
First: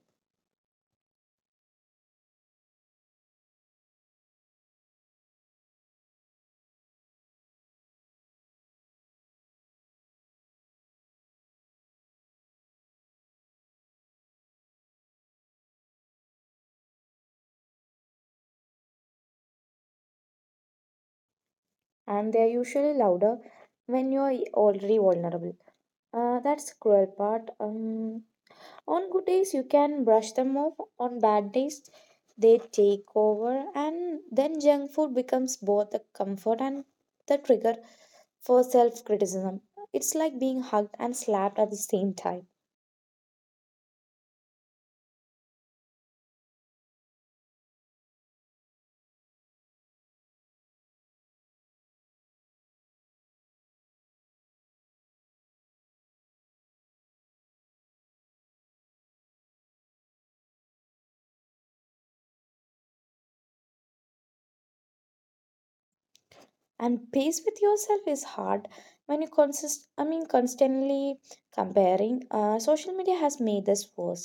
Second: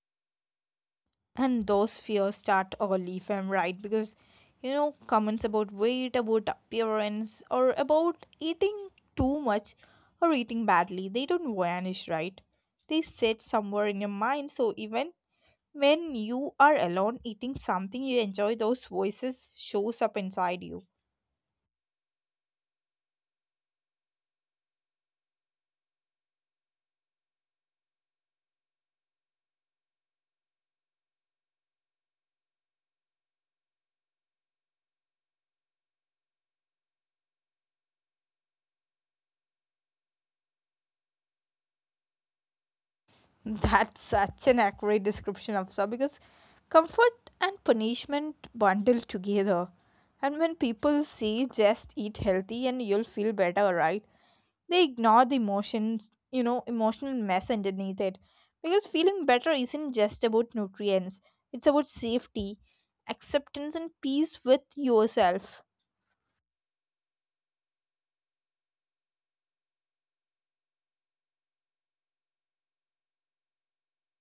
A: And those fears start early, if I'm right, because, you know, comments about weight, about appearance, or about eating too much or eating badly, they don't vanish, right? They sit somewhere in your mind, so even when you are alone eating something you enjoy, those voices shows up inside you.
B: and they're usually louder when you're already vulnerable. Uh, that's cruel part. Um, On good days, you can brush them off. On bad days, they take over, and then junk food becomes both the comfort and the trigger for self criticism. It's like being hugged and slapped at the same time.
A: That's such an accurate description of so, because comfort and punishment bundle together. And when people say just eat healthy and you'll feel better, right? They ignore the emotions, you know, emotional mess underneath it. Because feeling better isn't just about nutrients, it's about safety, acceptance, and peace with yourself.
B: And pace with yourself is hard when you consist I mean constantly comparing. Uh, social media has made this worse.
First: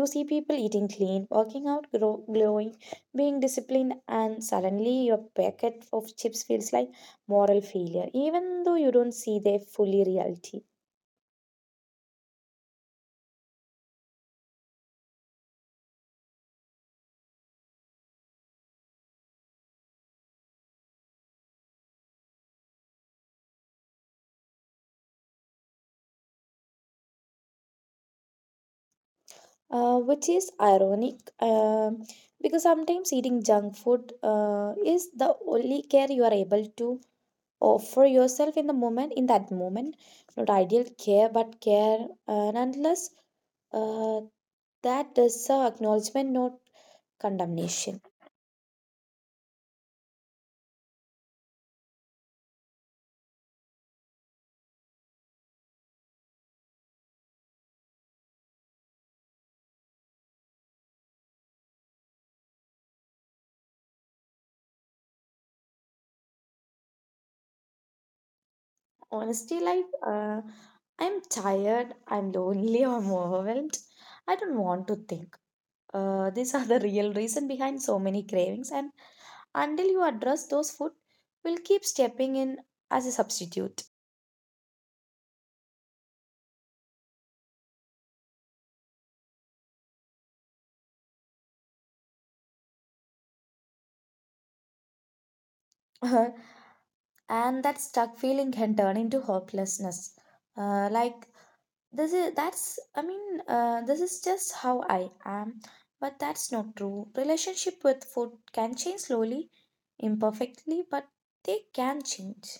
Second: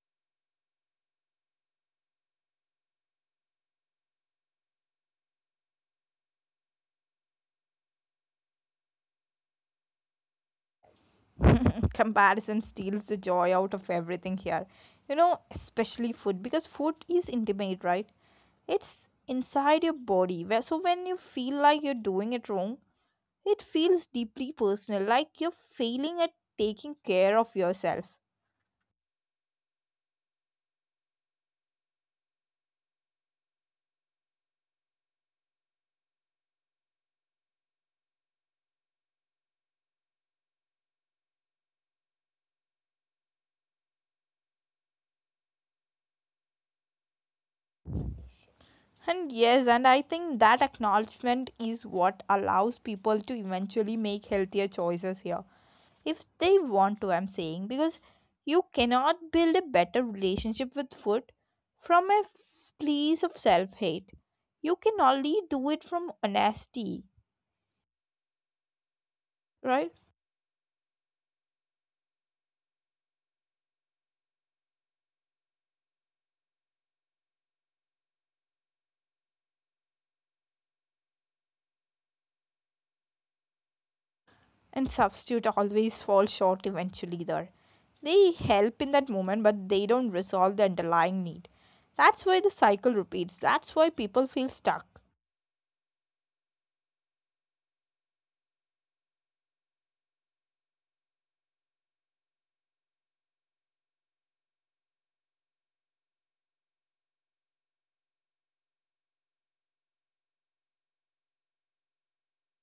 B: You see people eating clean, working out, grow, glowing, being disciplined, and suddenly your packet of chips feels like moral failure, even though you don't see their fully reality.
A: Comparison steals the joy out of everything here. You know, especially food, because food is intimate, right? It's inside your body. where- So when you feel like you're doing it wrong, it feels deeply personal, like you're failing at taking care of yourself.
B: Uh, which is ironic, um, because sometimes eating junk food uh, is the only care you are able to offer yourself in the moment, in that moment. Not ideal care, but care. And unless uh, that is uh, acknowledgement, not condemnation.
A: And yes, and I think that acknowledgement is what allows people to eventually make healthier choices here. If they want to, I'm saying, because you cannot build a better relationship with food from a place of self-hate. You can only do it from honesty,
B: Honestly, like
A: right?
B: uh, I'm tired, I'm lonely, I'm overwhelmed, I don't want to think. Uh, these are the real reason behind so many cravings, and until you address those, food will keep stepping in as a substitute.
A: And substitute always fall short eventually there. They help in that moment, but they don't resolve the underlying need. That's why the cycle repeats, that's why people feel stuck.
B: And that stuck feeling can turn into hopelessness, uh, like this is that's i mean uh, this is just how I am. But that's not true. Relationship with food can change slowly, imperfectly, but they can change.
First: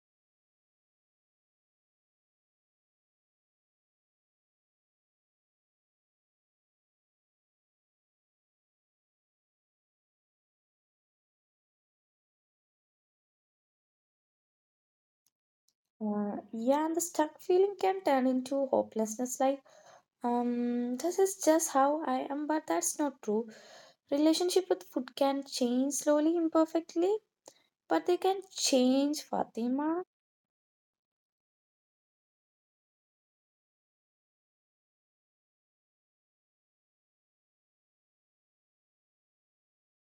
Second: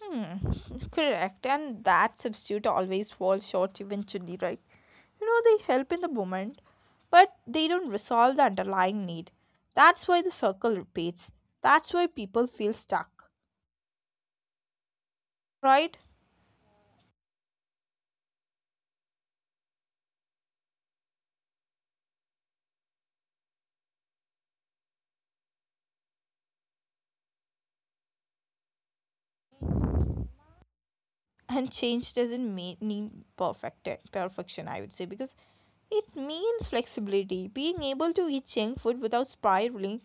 A: Hmm. Correct. And that substitute always falls short eventually, right? You know, they help in the moment, but they don't resolve the underlying need. That's why the circle repeats. That's why people feel stuck, right?
B: uh, Yeah, and the stuck feeling can turn into hopelessness, like, um this is just how I am. But that's not true. Relationship with food can change slowly, imperfectly, but they can change, Fatima.
A: And change doesn't mean need perfect perfection, I would say, because it means flexibility, being able to eat junk food without spiraling,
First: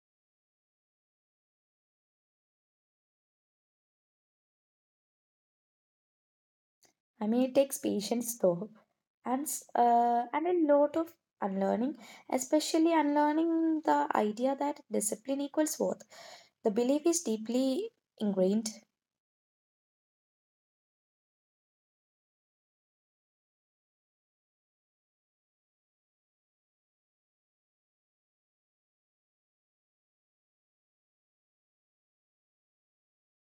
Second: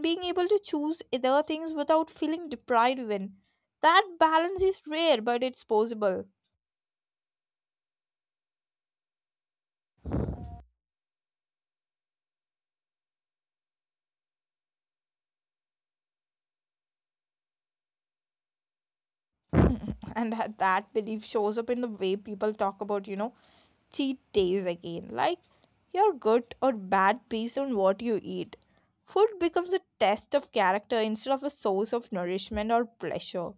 A: being able to choose other things without feeling deprived when. That balance is rare, but it's possible.
B: I mean, it takes patience though, and s- uh, and a lot of unlearning, especially unlearning the idea that discipline equals worth. The belief is deeply ingrained,
A: And that that belief shows up in the way people talk about, you know, cheat days again. Like, you're good or bad based on what you eat. Food becomes a test of character instead of a source of nourishment or pleasure.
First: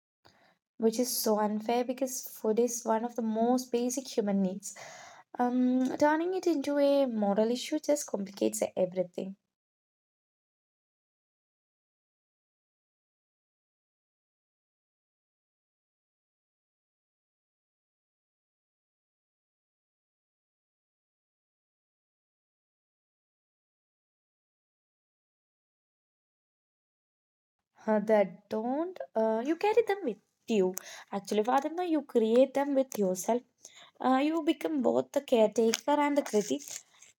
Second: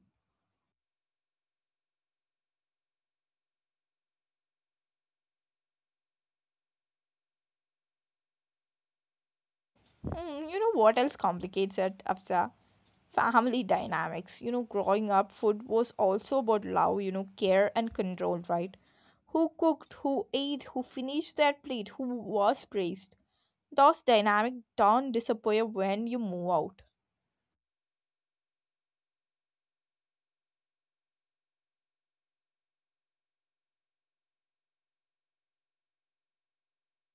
B: which is so unfair because food is one of the most basic human needs. Um, turning it into a moral issue just complicates everything.
A: Hmm, you know what else complicates it, Absa? Family dynamics. You know, growing up, food was also about love, you know, care and control, right? Who cooked, who ate, who finished their plate, who was praised. Those dynamics don't disappear when you move out.
B: Uh, that don't uh, You carry them with you. Actually, Fatima, you create them with yourself. Uh, you become both the caretaker and the critic,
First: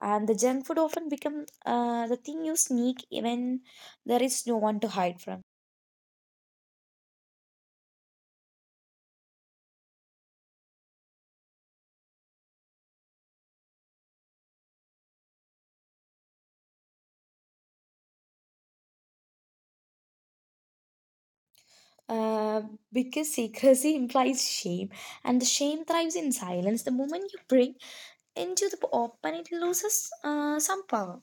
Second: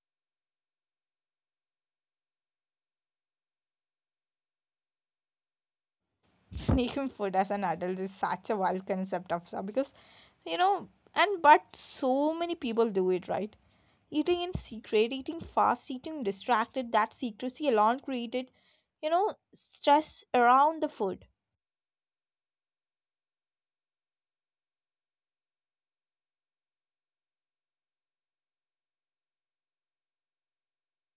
B: and the junk food often become uh, the thing you sneak when there is no one to hide from.
A: Vegan food as an adult is such a wild concept of some because, you know, and but so many people do it, right? Eating in secret, eating fast, eating distracted, that secrecy alone created, you know, stress around the food.
B: Uh, because secrecy implies shame, and the shame thrives in silence. The moment you bring into the open, it loses uh, some power.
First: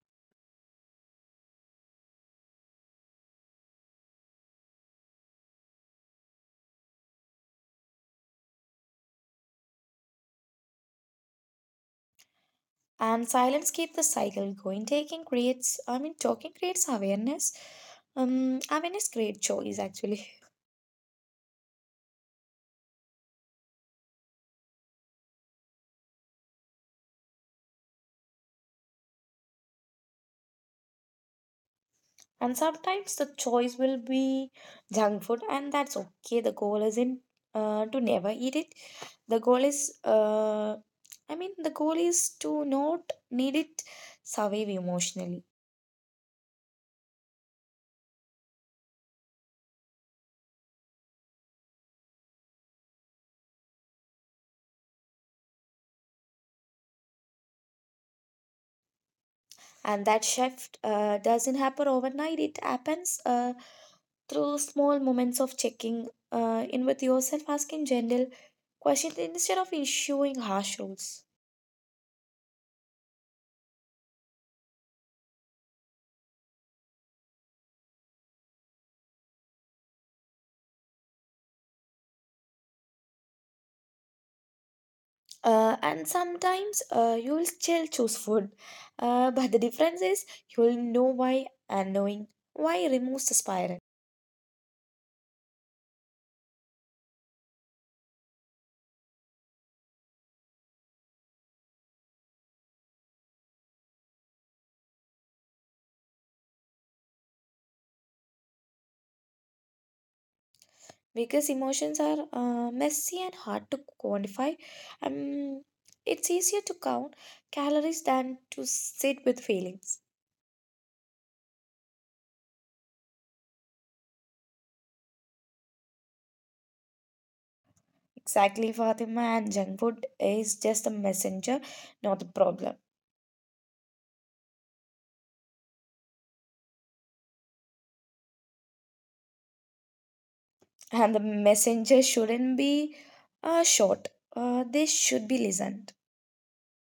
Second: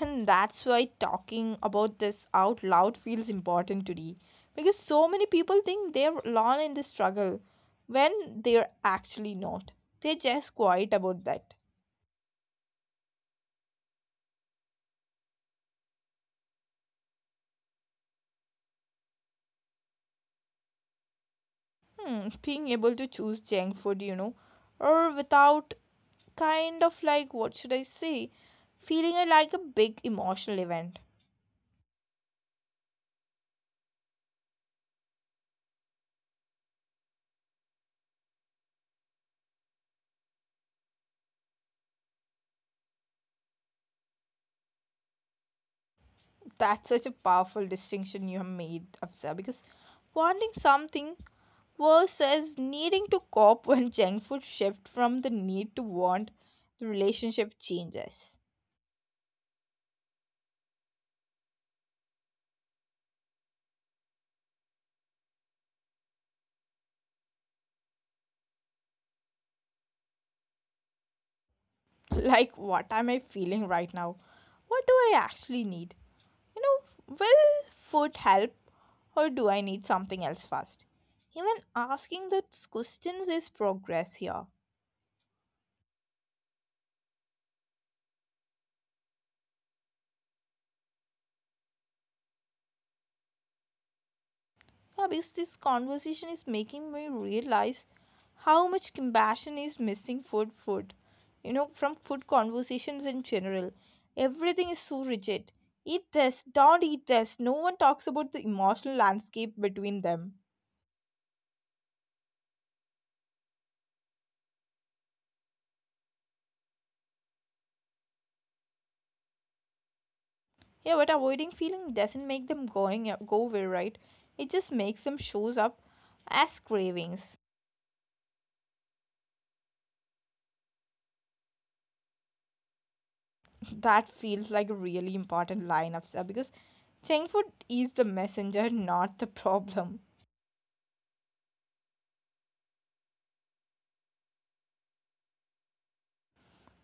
A: And that's why talking about this out loud feels important today, because so many people think they're alone in this struggle when they're actually not. They're just quiet about that.
B: And silence keeps the cycle going. Taking creates I mean Talking creates awareness. Um awareness creates choice actually.
A: Hmm, being able to choose junk food, you know, or without kind of like, what should I say, feeling it like a big emotional event.
B: And sometimes the choice will be junk food, and that's okay. The goal isn't uh, to never eat it. The goal is uh, i mean the goal is to not need it, survive emotionally.
A: That's such a powerful distinction you have made, Afza, because wanting something versus needing to cope. When junk food shift from the need to want, the relationship changes.
B: And that shift uh, doesn't happen overnight. It happens uh, through small moments of checking uh, in with yourself, asking gentle questions instead of issuing harsh rules.
A: Like, what am I feeling right now? What do I actually need? You know, will food help, or do I need something else first? Even asking those questions is progress here.
B: Uh, and sometimes uh, you will still choose food, uh, but the difference is you will know why, and knowing why removes the spiral.
A: Yeah, because this conversation is making me realize how much compassion is missing food food you know from food conversations in general. Everything is so rigid. Eat this, don't eat this. No one talks about the emotional landscape between them.
B: Because emotions are uh, messy and hard to quantify. Um, it's easier to count calories than to sit with feelings.
A: Yeah, but avoiding feeling doesn't make them going go away, right? It just makes them shows up as cravings.
B: Exactly, Fatima, and junk food is just a messenger, not the problem.
A: That feels like a really important line of stuff because junk food is the messenger, not the problem.
B: And the messenger shouldn't be uh, short. Uh, they should be listened.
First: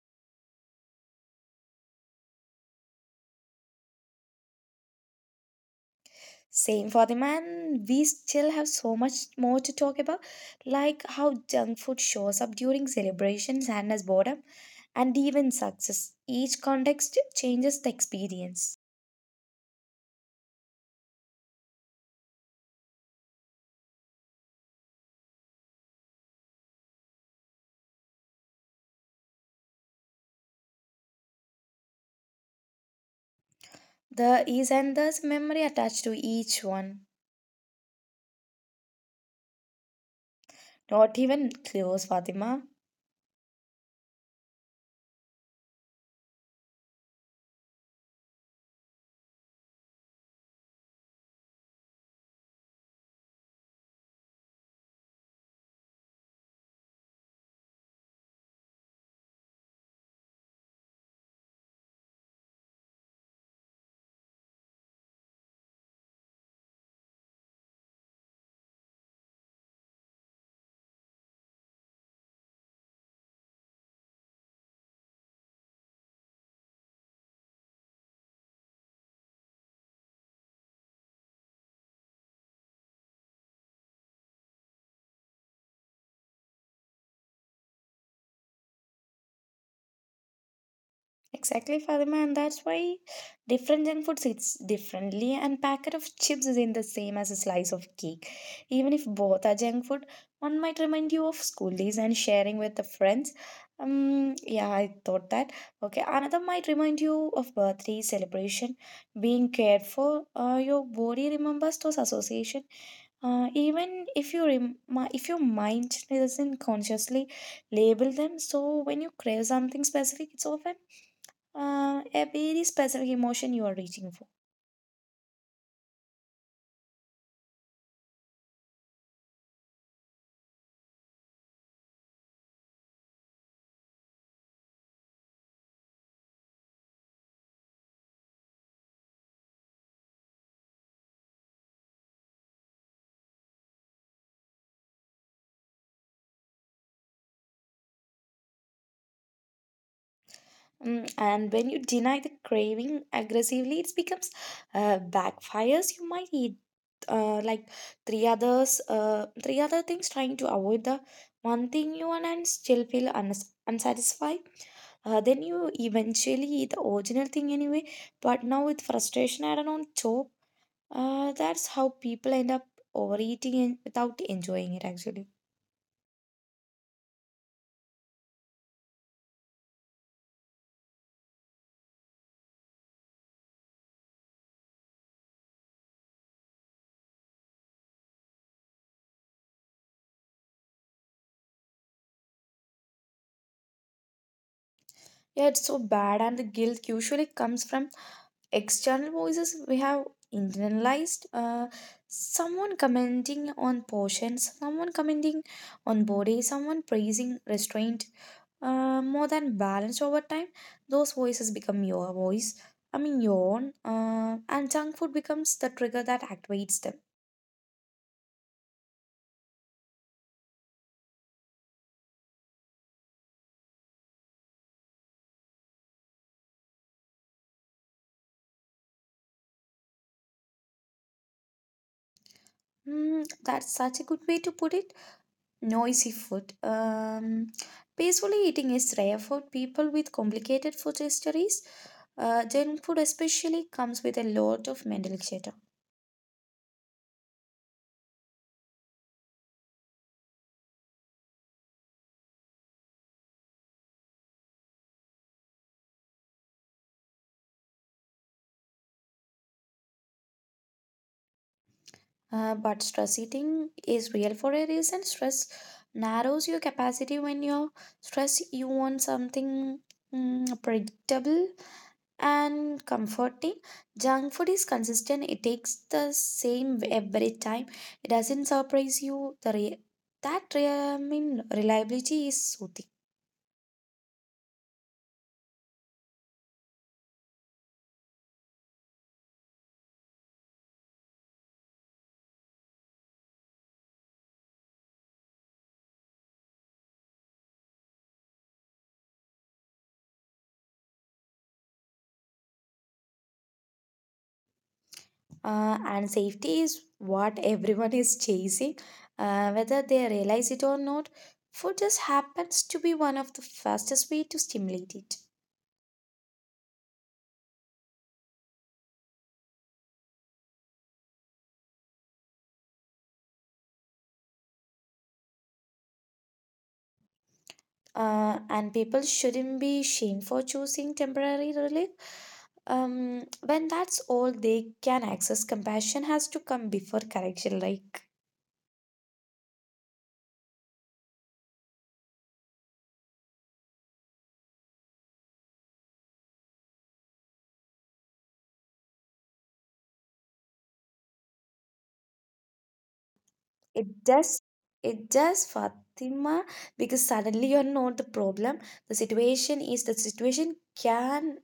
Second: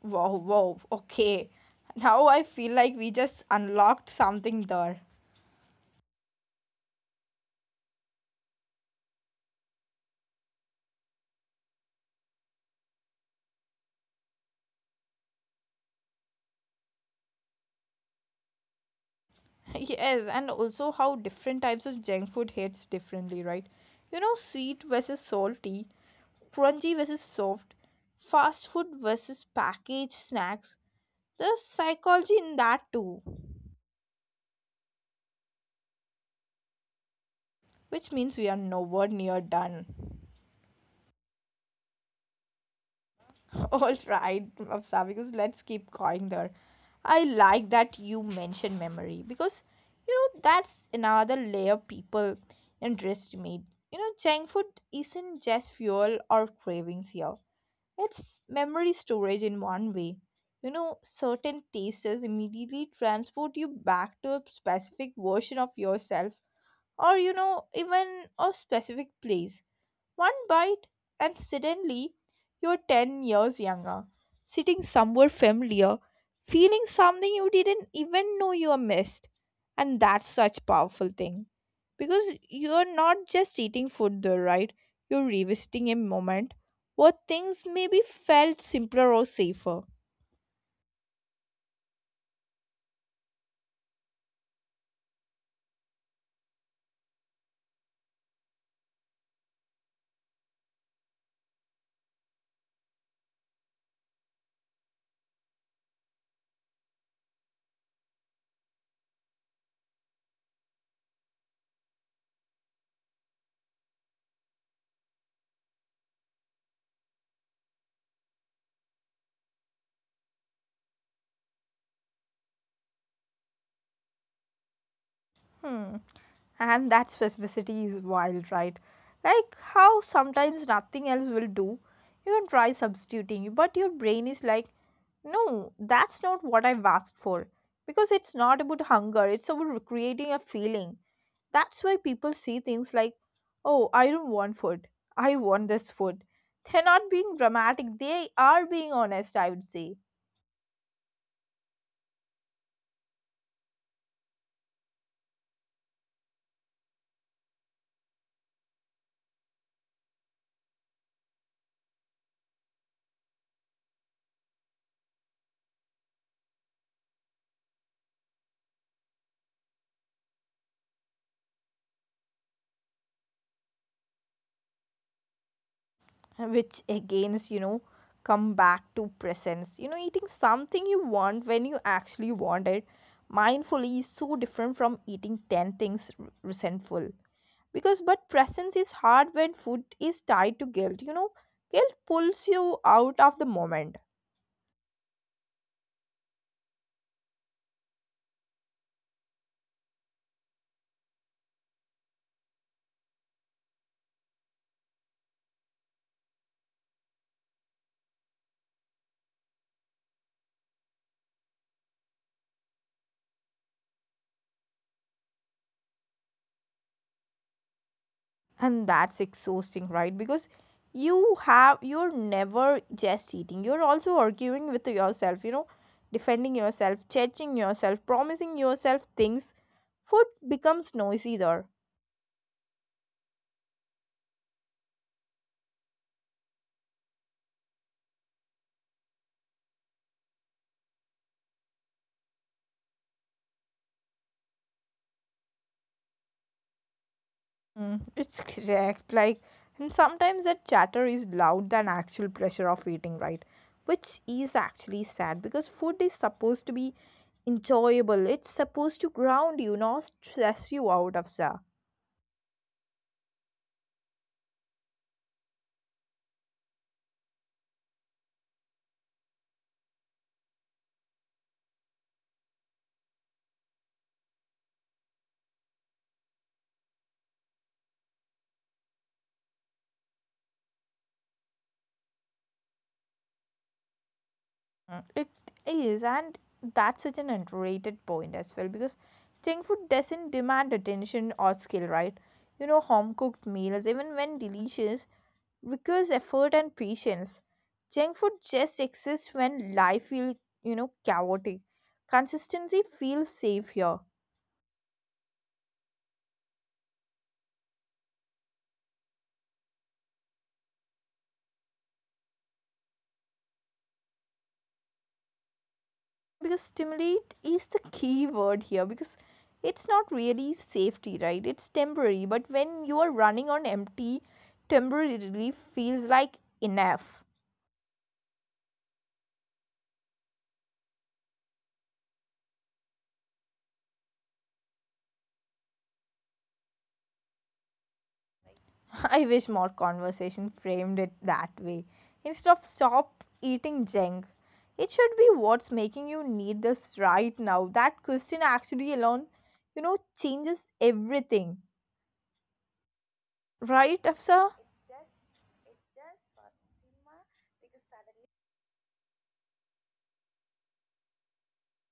A: Wow, wow, okay. Now I feel like we just unlocked something there.
B: Same, Fatima, and we still have so much more to talk about, like how junk food shows up during celebrations and as boredom, and even success. Each context changes the experience.
A: Yes, and also how different types of junk food hits differently, right? You know, sweet versus salty, crunchy versus soft, fast food versus packaged snacks. There's psychology in that too,
B: The is and thus memory attached to each one.
A: which means we are nowhere near done.
B: Not even close, Fatima.
A: All right, Afsa, because let's keep going there. I like that you mentioned memory because you know that's another layer people underestimate. You know, junk food isn't just fuel or cravings here. It's memory storage in one way. You know, certain tastes immediately transport you back to a specific version of yourself, or you know even a specific place. One bite and suddenly you're ten years younger, sitting somewhere familiar, feeling something you didn't even know you missed. And that's such a powerful thing because you're not just eating food there, right? You're revisiting a moment where things maybe felt simpler or safer.
B: Exactly, Fatima, and that's why different junk food sits differently, and packet of chips is in the same as a slice of cake. Even if both are junk food, one might remind you of school days and sharing with the friends. Um, yeah, I thought that. Okay, another might remind you of birthday celebration, being cared for. Uh, your body remembers those association. Uh, even if you rem- mi- if your mind doesn't consciously label them, so when you crave something specific, it's often uh, a very specific emotion you are reaching for.
A: Hmm. And that specificity is wild, right? Like how sometimes nothing else will do. You can try substituting, but your brain is like, no, that's not what I've asked for. Because it's not about hunger, it's about creating a feeling. That's why people see things like, oh, I don't want food. I want this food. They're not being dramatic, they are being honest, I would say.
B: Mm, and when you deny the craving aggressively, it becomes uh, backfires. You might eat uh, like three others, uh, three other things, trying to avoid the one thing you want and still feel uns- unsatisfied. Uh, then you eventually eat the original thing anyway, but now with frustration added on top, uh, that's how people end up overeating and without enjoying it actually.
A: Which again is, you know, come back to presence, you know, eating something you want when you actually want it mindfully is so different from eating ten things r- resentful because, but presence is hard when food is tied to guilt, you know. Guilt pulls you out of the moment.
B: Yeah, it's so bad, and the guilt usually comes from external voices we have internalized. Uh, someone commenting on portions, someone commenting on body, someone praising restraint. Uh, more than balanced over time, those voices become your voice. I mean, your own. Uh, and junk food becomes the trigger that activates them.
A: And that's exhausting, right? Because you have you're never just eating, you're also arguing with yourself, you know, defending yourself, judging yourself, promising yourself things. Food becomes noisy there.
B: Mm, that's such a good way to put it. Noisy food. Um, peacefully eating is rare for people with complicated food histories. Uh, junk food especially comes with a lot of mental chatter.
A: Mm, it's correct, like, and sometimes that chatter is loud than actual pressure of eating, right? Which is actually sad because food is supposed to be enjoyable, it's supposed to ground you, not stress you out of stuff.
B: Uh, but stress eating is real for a reason. Stress narrows your capacity when you're stressed. You want something mm, predictable and comforting. Junk food is consistent, it takes the same every time. It doesn't surprise you. The re- that re- I mean, reliability is soothing.
A: Mm, it is, and that's such an underrated point as well because Thai food doesn't demand attention or skill, right? You know, home cooked meals, even when delicious, requires effort and patience. Junk food just exists when life feels, you know, chaotic. Consistency feels safe here.
B: Uh, and safety is what everyone is chasing. Uh, whether they realize it or not, food just happens to be one of the fastest way to stimulate it.
A: Because stimulate is the key word here, because it's not really safety, right? It's temporary, but when you are running on empty, temporarily feels like enough.
B: Uh, and people shouldn't be shamed for choosing temporary relief um, when that's all they can access. Compassion has to come before correction. Like
A: I wish more conversation framed it that way. Instead of stop eating junk, it should be what's making you need this right now. That question actually alone, you know, changes everything. Right, Afsa?
B: it does, it does, Fatima, because suddenly you're not the problem. The situation is, the situation can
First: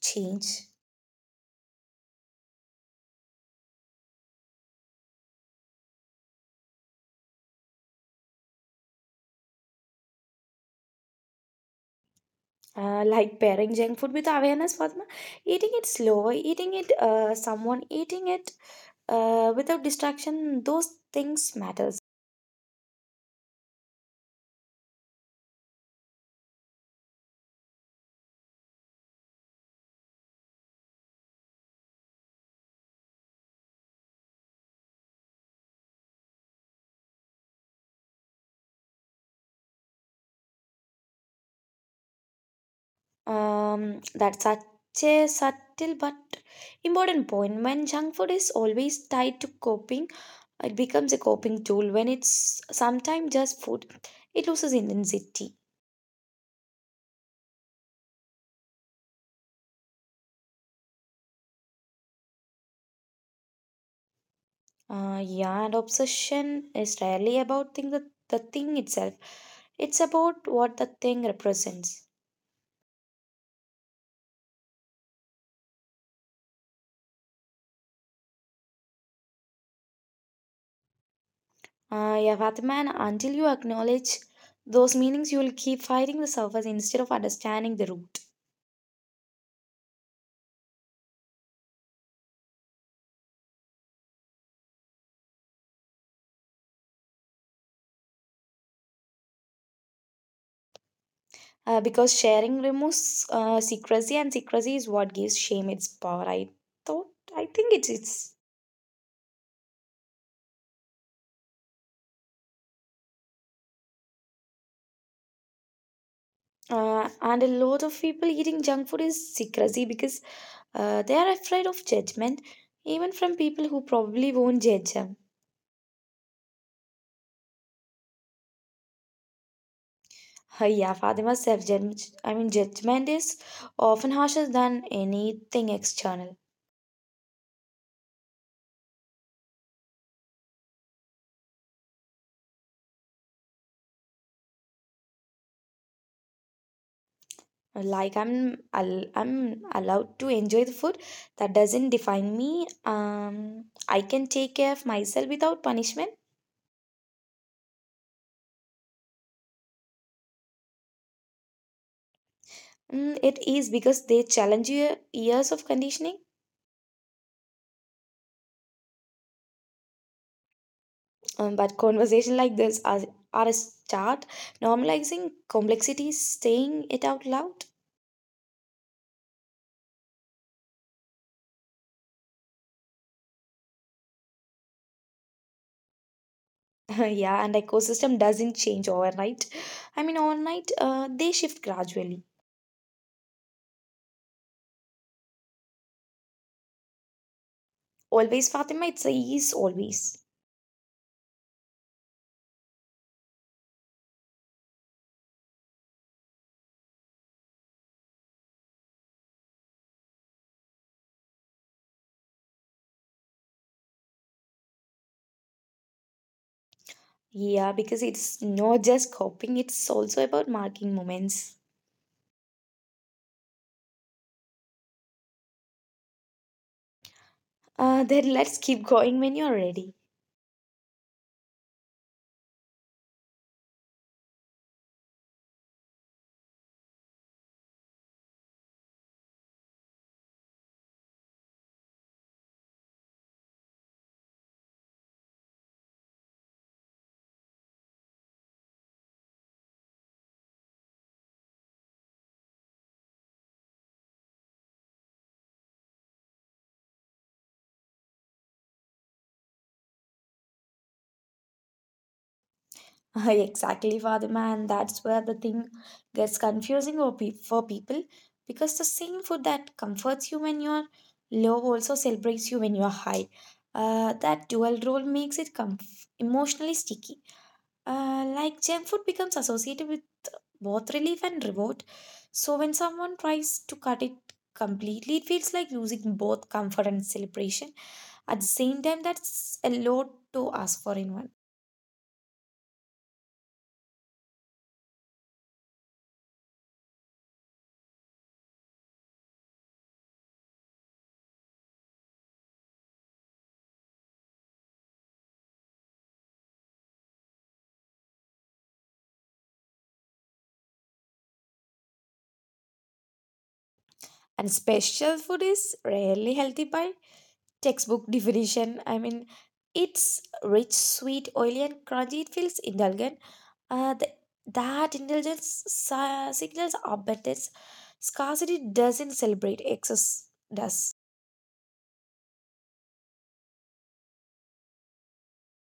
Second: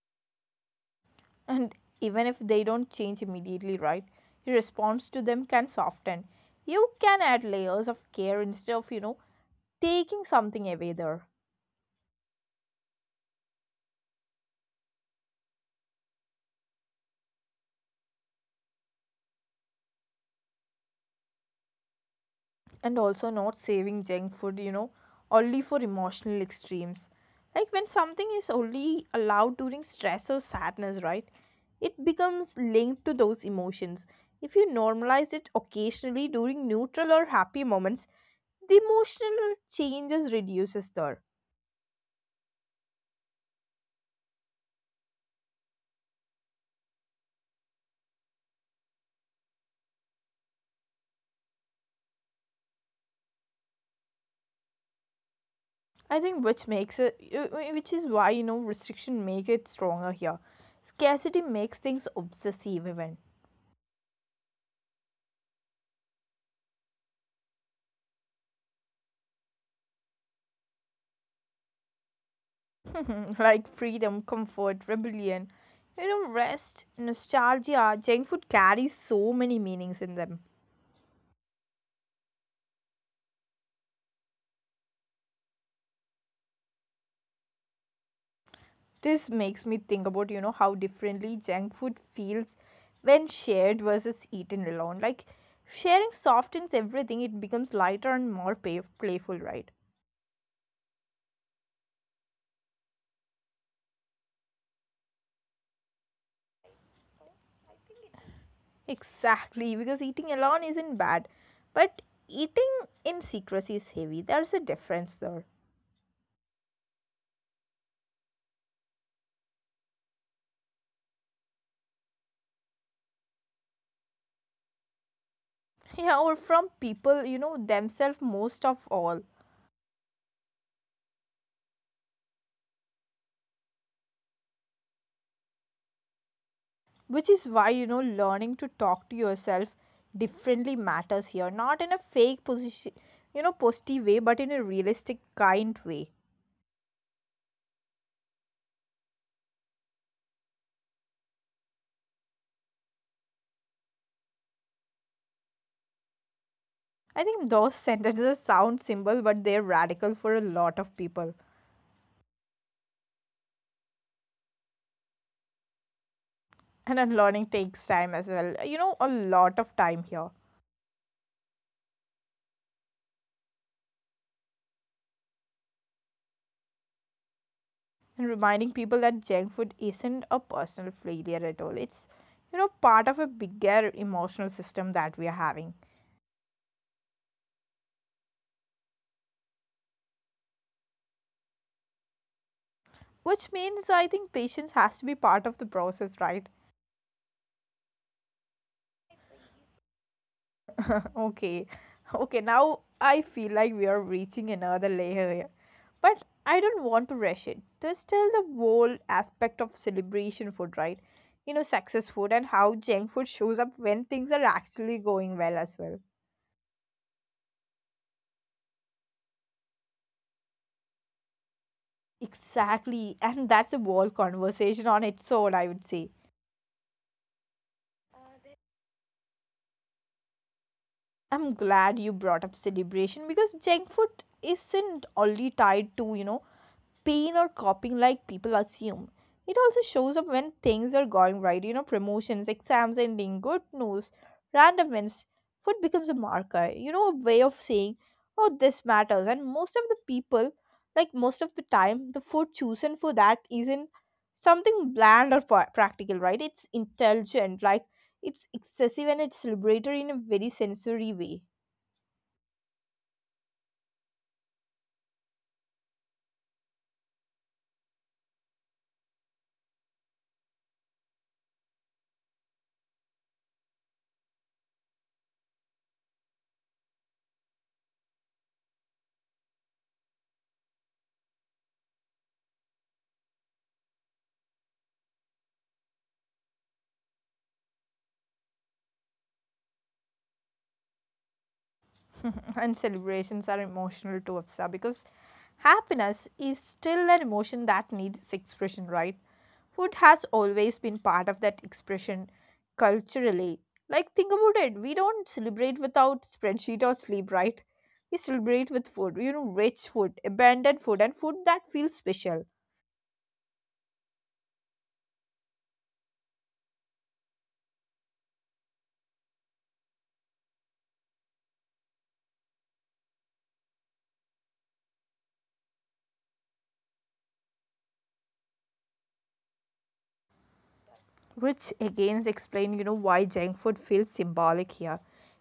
B: change.
A: And even if they don't change immediately, right? Your response to them can soften. You can add layers of care instead of, you know, taking something away there.
B: Uh, like pairing junk food with awareness, Fatima, eating it slower, eating it, uh, someone eating it uh, without distraction. Those things matters.
A: And also not saving junk food, you know, only for emotional extremes. Like when something is only allowed during stress or sadness, right? It becomes linked to those emotions. If you normalize it occasionally during neutral or happy moments, the emotional changes reduces there.
B: Um, that's such a subtle but important point. When junk food is always tied to coping, it becomes a coping tool. When it's sometimes just food, it loses intensity.
A: I think which makes it, uh, uh, which is why you know restriction make it stronger here. Scarcity makes things obsessive even,
B: Uh, yeah, and obsession is rarely about thing the, the thing itself. It's about what the thing represents.
A: like freedom, comfort, rebellion, you know, rest, nostalgia. Junk food carries so many meanings in them.
B: Uh, yeah, Fatima, and until you acknowledge those meanings, you will keep fighting the surface instead of understanding the root.
A: This makes me think about you know how differently junk food feels when shared versus eaten alone. Like sharing softens everything; it becomes lighter and more pay- playful, right?
B: Uh, because sharing removes uh, secrecy, and secrecy is what gives shame its power. I thought i think it's it's
A: Exactly, because eating alone isn't bad, but eating in secrecy is heavy. There's a difference there.
B: uh, And a lot of people eating junk food is secrecy because uh, they are afraid of judgment, even from people who probably won't judge them.
A: Yeah, or from people, you know, themselves most of all.
B: Uh, yeah Fatima's self-judgment, I mean judgment, is often harsher than anything external.
A: Which is why, you know, learning to talk to yourself differently matters here. Not in a fake position, you know, posty way, but in a realistic, kind way.
B: Like I'm al- I'm allowed to enjoy the food, that doesn't define me. um I can take care of myself without punishment.
A: I think those sentences sound simple, but they're radical for a lot of people.
B: Mm, it is, because they challenge your years of conditioning.
A: And unlearning takes time as well. You know, a lot of time here.
B: Um, but conversation like this are, are a start, normalizing complexity, saying it out loud.
A: And reminding people that junk food isn't a personal failure at all. It's, you know, part of a bigger emotional system that we are having.
B: yeah, and ecosystem doesn't change overnight. I mean overnight uh, they shift gradually.
A: Which means I think patience has to be part of the process, right?
B: Always, Fatima, it's a, is always.
A: Okay. Okay, now I feel like we are reaching another layer here. But I don't want to rush it. There's still the whole aspect of celebration food, right? You know, success food and how junk food shows up when things are actually going well as well.
B: Yeah, because it's not just copying, it's also about marking moments.
A: Exactly, and that's a whole conversation on its own, I would say.
B: Uh, then let's keep going when you're ready.
A: I'm glad you brought up celebration because junk food isn't only tied to, you know, pain or coping like people assume. It also shows up when things are going right, you know, promotions, exams ending, good news, random wins. Food becomes a marker, you know, a way of saying, oh, this matters. And most of the people, like most of the time, the food chosen for that isn't something bland or pa- practical, right? It's intelligent, like it's excessive and it's celebratory in a very sensory way.
B: exactly, Fatima, and that's where the thing gets confusing for, pe- for people, because the same food that comforts you when you're low also celebrates you when you're high. Uh, that dual role makes it comf- emotionally sticky. Uh, like junk food becomes associated with both relief and reward. So when someone tries to cut it completely, it feels like losing both comfort and celebration at the same time. That's a lot to ask for in one.
A: And celebrations are emotional too, Afsa, because happiness is still an emotion that needs expression, right? Food has always been part of that expression culturally. Like, think about it. We don't celebrate without spreadsheet or sleep, right? We celebrate with food, you know, rich food, abundant food, and food that feels special.
B: And special food is rarely healthy by textbook definition. I mean, it's rich, sweet, oily, and crunchy. It feels indulgent. Uh, the, that indulgence si- signals abundance. Scarcity doesn't celebrate excess, does.
A: Which again explain, you know, why junk food feels symbolic here.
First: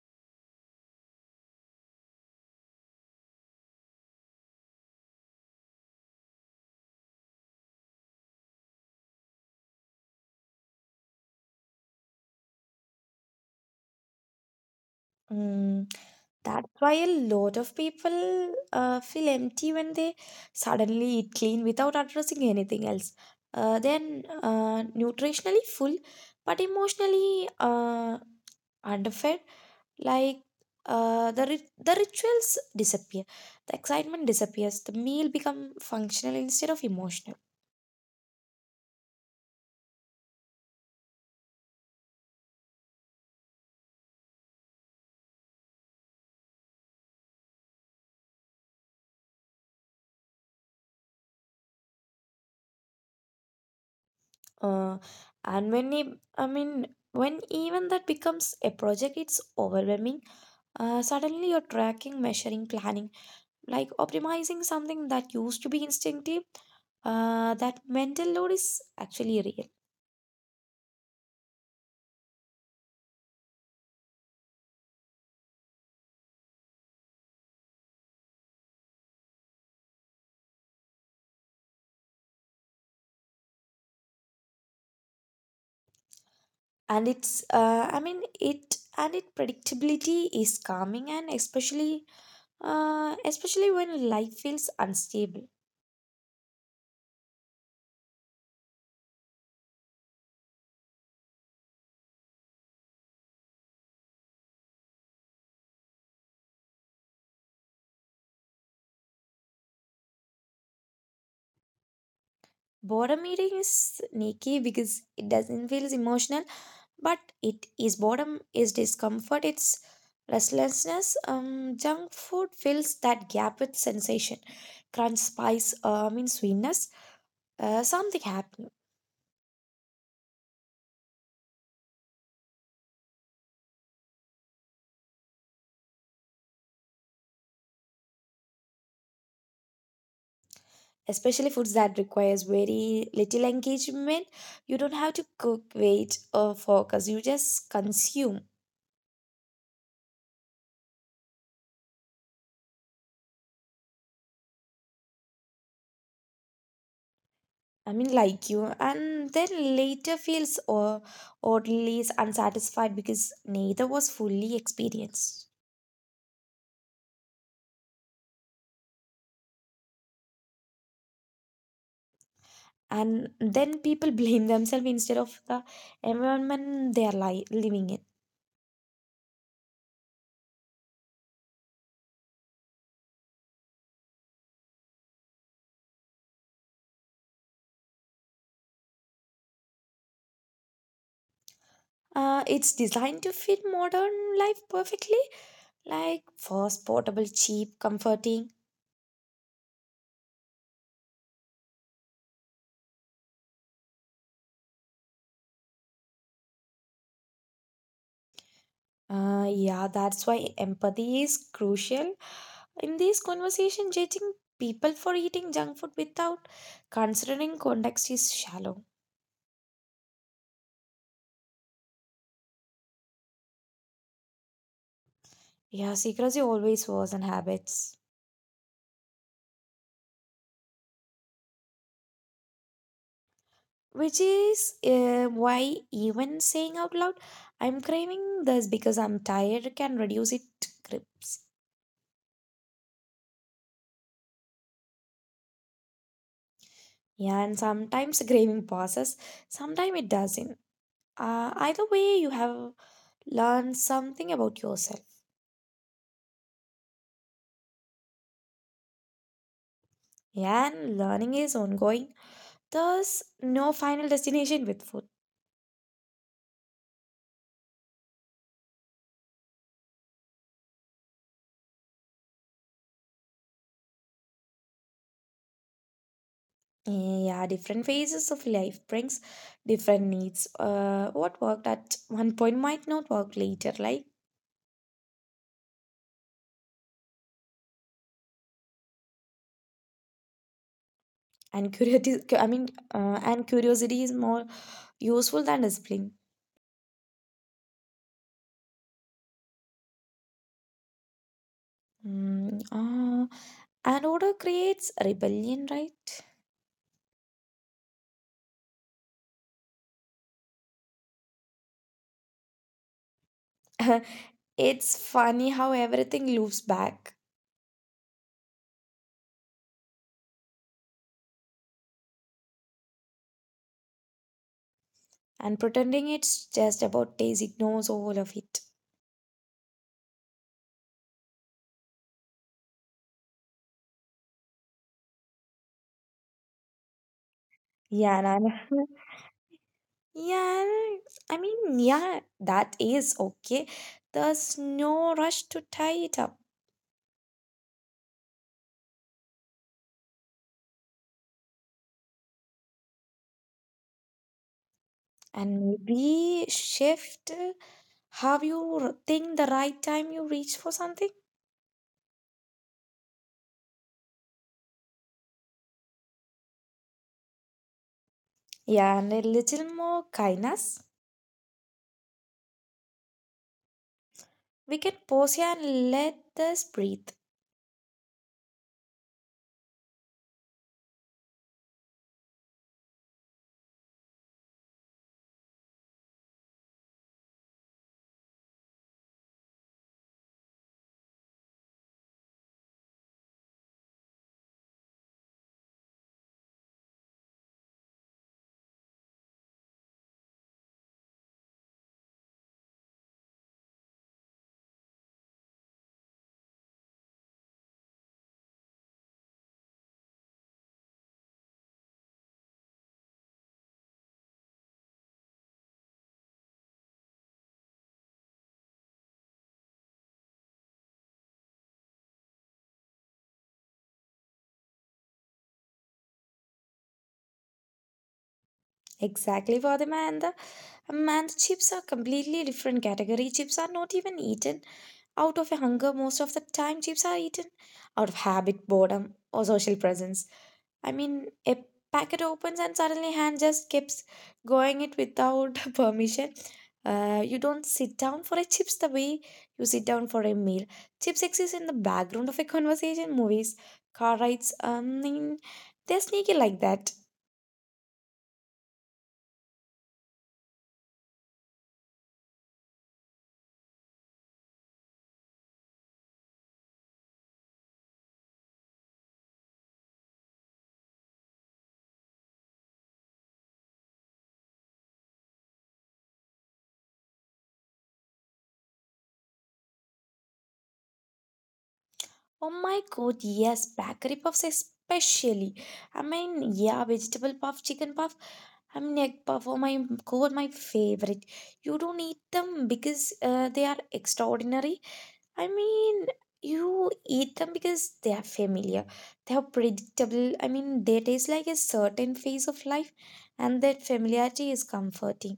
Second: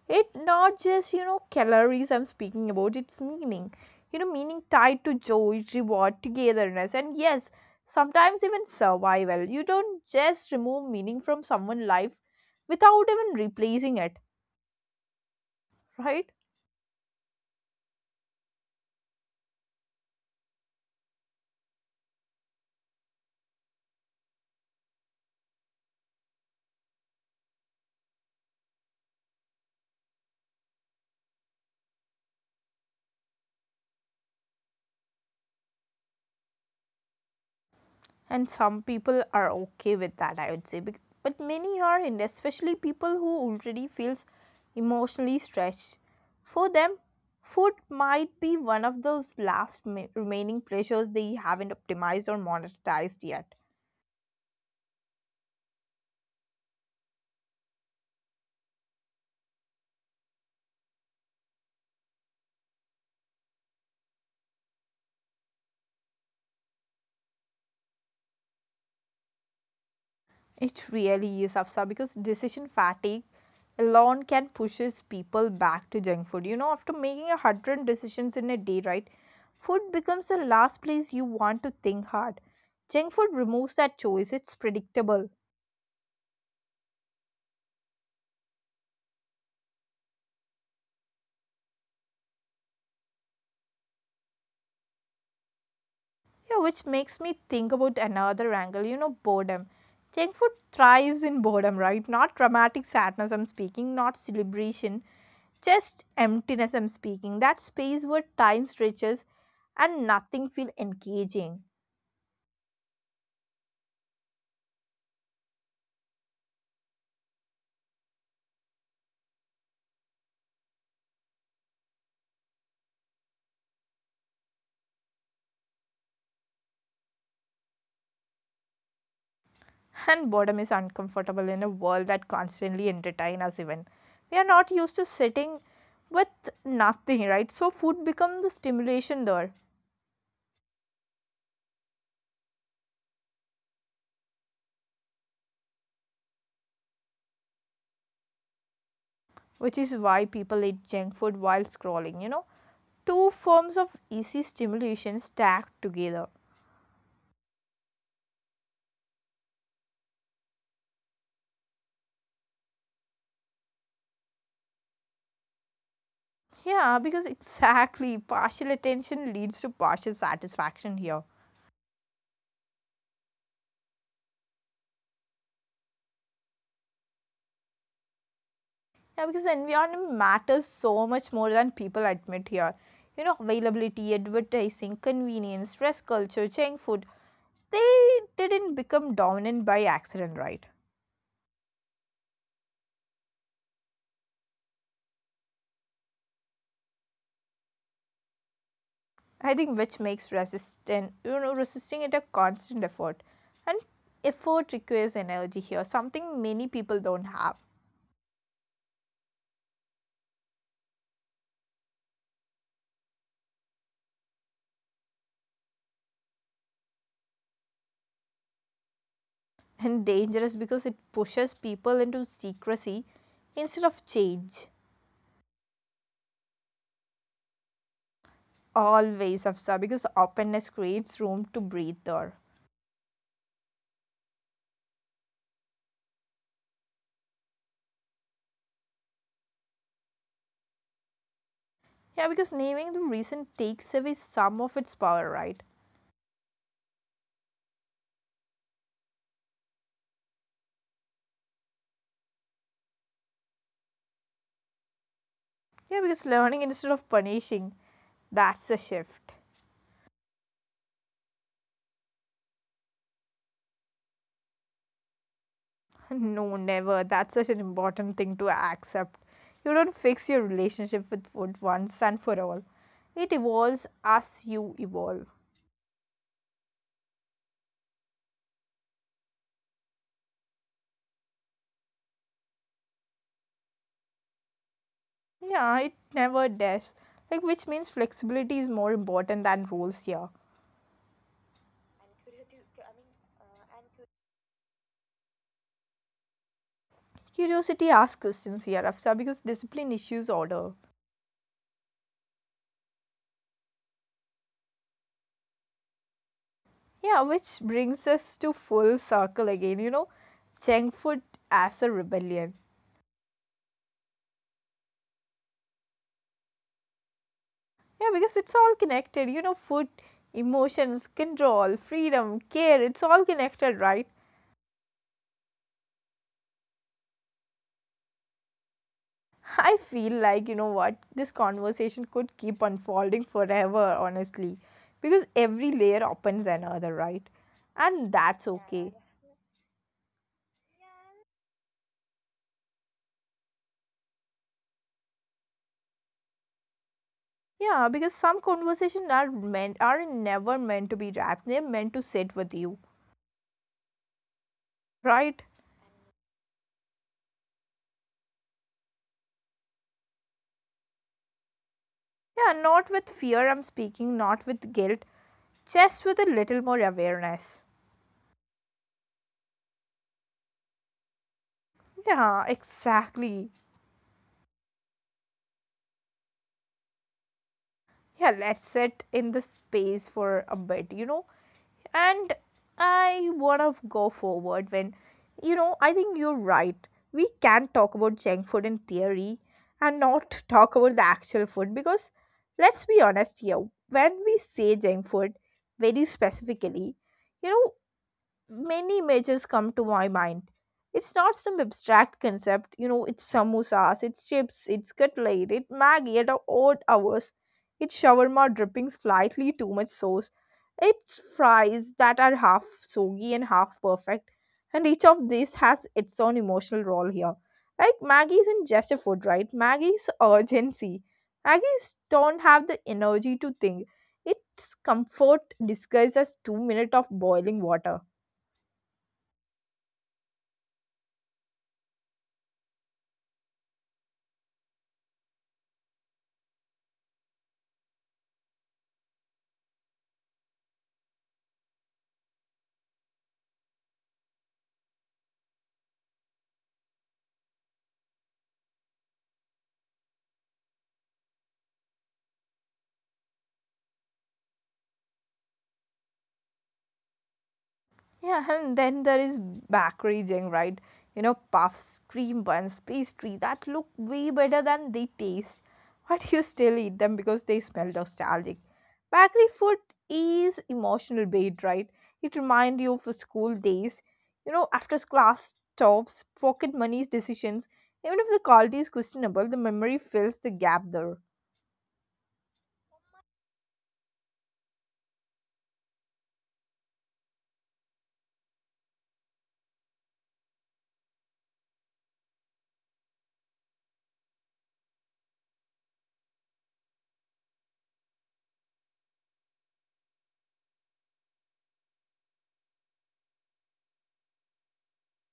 A: It not just, you know, calories, I'm speaking about its meaning, you know, meaning tied to joy, reward, togetherness, and yes, sometimes even survival. You don't just remove meaning from someone's life without even replacing it,
B: Mm,
A: right?
B: that's why a lot of people uh, feel empty when they suddenly eat clean without addressing anything else. Uh, then uh, Nutritionally full, but emotionally uh, underfed. Like uh, the rit- the rituals disappear, the excitement disappears, the meal become functional instead of emotional.
A: And some people are okay with that, I would say, bec- but many aren't, especially people who already feels emotionally stretched. For them, food might be one of those last ma- remaining pleasures they haven't optimized or monetized yet.
B: Uh, and when it, I mean, when even that becomes a project, it's overwhelming. Uh, suddenly you're tracking, measuring, planning, like optimizing something that used to be instinctive. Uh, that mental load is actually real,
A: It really is, Afsa, because decision fatigue alone can pushes people back to junk food. You know, after making a hundred decisions in a day, right? Food becomes the last place you want to think hard. Junk food removes that choice. It's predictable.
B: and it's. Uh, I mean, it and it predictability is calming, and especially, uh, especially when life feels unstable.
A: Yeah, which makes me think about another angle. You know, boredom. Junk food thrives in boredom, right? Not dramatic sadness. I'm speaking, not celebration. Just emptiness. I'm speaking. That space where time stretches and nothing feel engaging.
B: Boredom eating is sneaky because it doesn't feel emotional, but it is. Boredom is discomfort, it's restlessness. Um, junk food fills that gap with sensation, crunch, spice, uh, I mean sweetness. Uh, something happening,
A: And boredom is uncomfortable in a world that constantly entertain us even. We are not used to sitting with nothing, right? So food becomes the stimulation there,
B: especially foods that requires very little engagement. You don't have to cook, wait, or focus. You just consume.
A: which is why people eat junk food while scrolling, you know. Two forms of easy stimulation stacked together.
B: I mean, like you, and then later feels or oddly unsatisfied because neither was fully experienced.
A: Yeah, because exactly partial attention leads to partial satisfaction here.
B: And then people blame themselves instead of the environment they are li- living in.
A: Yeah, because environment matters so much more than people admit here. You know, availability, advertising, convenience, stress culture, junk food, they didn't become dominant by accident, right?
B: Uh, it's designed to fit modern life perfectly, like fast, portable, cheap, comforting.
A: I think which makes resistant, you know, resisting it a constant effort. And effort requires energy here, something many people don't have.
B: Uh, yeah, that's why empathy is crucial. In this conversation, judging people for eating junk food without considering context is shallow.
A: And dangerous because it pushes people into secrecy instead of change.
B: Yeah, secrecy always was in habits,
A: Always, Afsa, because openness creates room to breathe there.
B: which is uh, why even saying out loud, I'm craving this because I'm tired, can reduce it grips.
A: Yeah, because naming the reason takes away some of its power, right?
B: Yeah, and sometimes the craving passes, sometimes it doesn't. Uh, either way, you have learned something about yourself.
A: Yeah, because learning instead of punishing, that's a shift.
B: Yeah, and learning is ongoing. There's no final destination with food.
A: No, never. That's such an important thing to accept. You don't fix your relationship with food once and for all. It evolves as you evolve.
B: Yeah, different phases of life brings different needs. Uh, what worked at one point might not work later, like
A: Yeah, it never does. Like, which means flexibility is more important than rules here.
B: and curiosity. I mean, uh, and curiosity is more useful than discipline.
A: Curiosity asks questions here, Afsa, because discipline issues order.
B: Mm, uh, and order creates rebellion, right?
A: Yeah, which brings us to full circle again, you know, junk food as a rebellion.
B: it's funny how everything loops back,
A: Yeah, because it's all connected, you know, food, emotions, control, freedom, care, it's all connected, right?
B: and pretending it's just about taste ignores all of it.
A: I feel like, you know what, this conversation could keep unfolding forever, honestly, because every layer opens another, right? And
B: Yeah,
A: that's
B: Nana.
A: okay.
B: Yeah, I mean, yeah, that is okay. There's no rush to tie it up.
A: Yeah, because some conversations are meant are never meant to be wrapped. They're meant to sit with you, right?
B: And maybe shift uh, how you r- think the right time you reach for something.
A: Yeah, not with fear, I'm speaking, not with guilt, just with a little more awareness.
B: Yeah, and a little more kindness.
A: Yeah, exactly.
B: We can pause here and let this breathe.
A: Yeah, let's sit in the space for a bit, you know. And I wanna go forward when, you know, I think you're right, we can talk about junk food in theory and not talk about the actual food because let's be honest here, when we say junk food very specifically, you know, many images come to my mind. It's not some abstract concept, you know, it's samosas, it's chips, it's cutlet, it's Maggie at odd hours, it's shawarma dripping slightly too much sauce, it's fries that are half soggy and half perfect, and each of these has its own emotional role here. Like Maggie isn't just a food, right? Maggie's urgency. Maggie's don't have the energy to think. It's comfort disguised as two minutes of boiling water.
B: Exactly, Vadima. Um, and chips are completely different category. Chips are not even eaten out of a hunger most of the time. Chips are eaten out of habit, boredom, or social presence. I mean, a packet opens and suddenly hand just keeps going it without permission. Uh, you don't sit down for a chips the way you sit down for a meal. Chips exist in the background of a conversation, movies, car rides. Um, I mean, they're sneaky like that.
A: Yeah, and then there is bakery jeng, right? You know, puffs, cream buns, pastry that look way better than they taste. But you still eat them because they smell nostalgic. Bakery food is emotional bait, right? It reminds you of school days. You know, after class stops, pocket money's decisions. Even if the quality is questionable, the memory fills the gap there.
B: Oh my god, yes, bakery puffs especially. I mean, yeah, vegetable puff, chicken puff, I mean egg puff. Oh my god, my favorite. You don't eat them because uh, they are extraordinary. I mean, you eat them because they are familiar, they are predictable. I mean, they taste like a certain phase of life, and that familiarity is comforting.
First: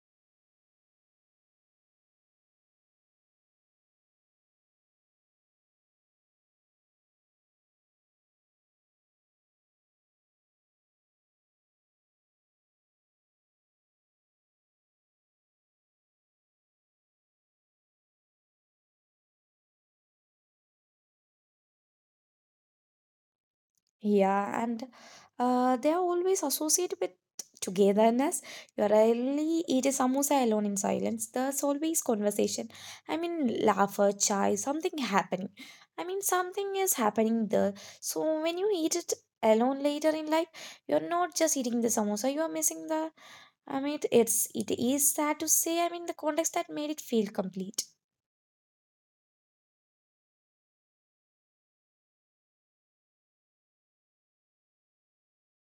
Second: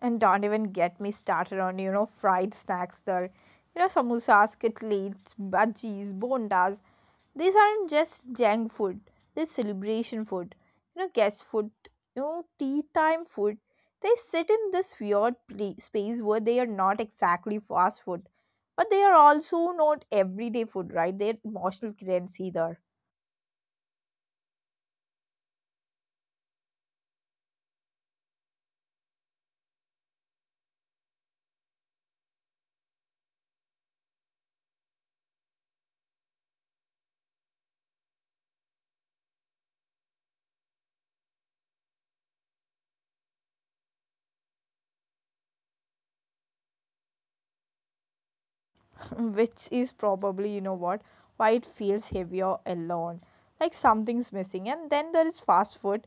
A: And don't even get me started on, you know, fried snacks there. You know, samosas, kitlis, bhajis, bondas. These aren't just junk food. They're celebration food. You know, guest food, you know, tea time food. They sit in this weird pla- space where they are not exactly fast food. But they are also not everyday food, right? They're emotional currency there.
B: Yeah, and uh, they are always associated with togetherness. You rarely eat a samosa alone in silence. There's always conversation. I mean, laughter, chai, something happening. I mean, something is happening there. So when you eat it alone later in life, you're not just eating the samosa, you are missing the. I mean, it- it's it is sad to say. I mean, the context that made it feel complete.
A: Which is probably, you know, what, why it feels heavier alone, like something's missing. And then there is fast food,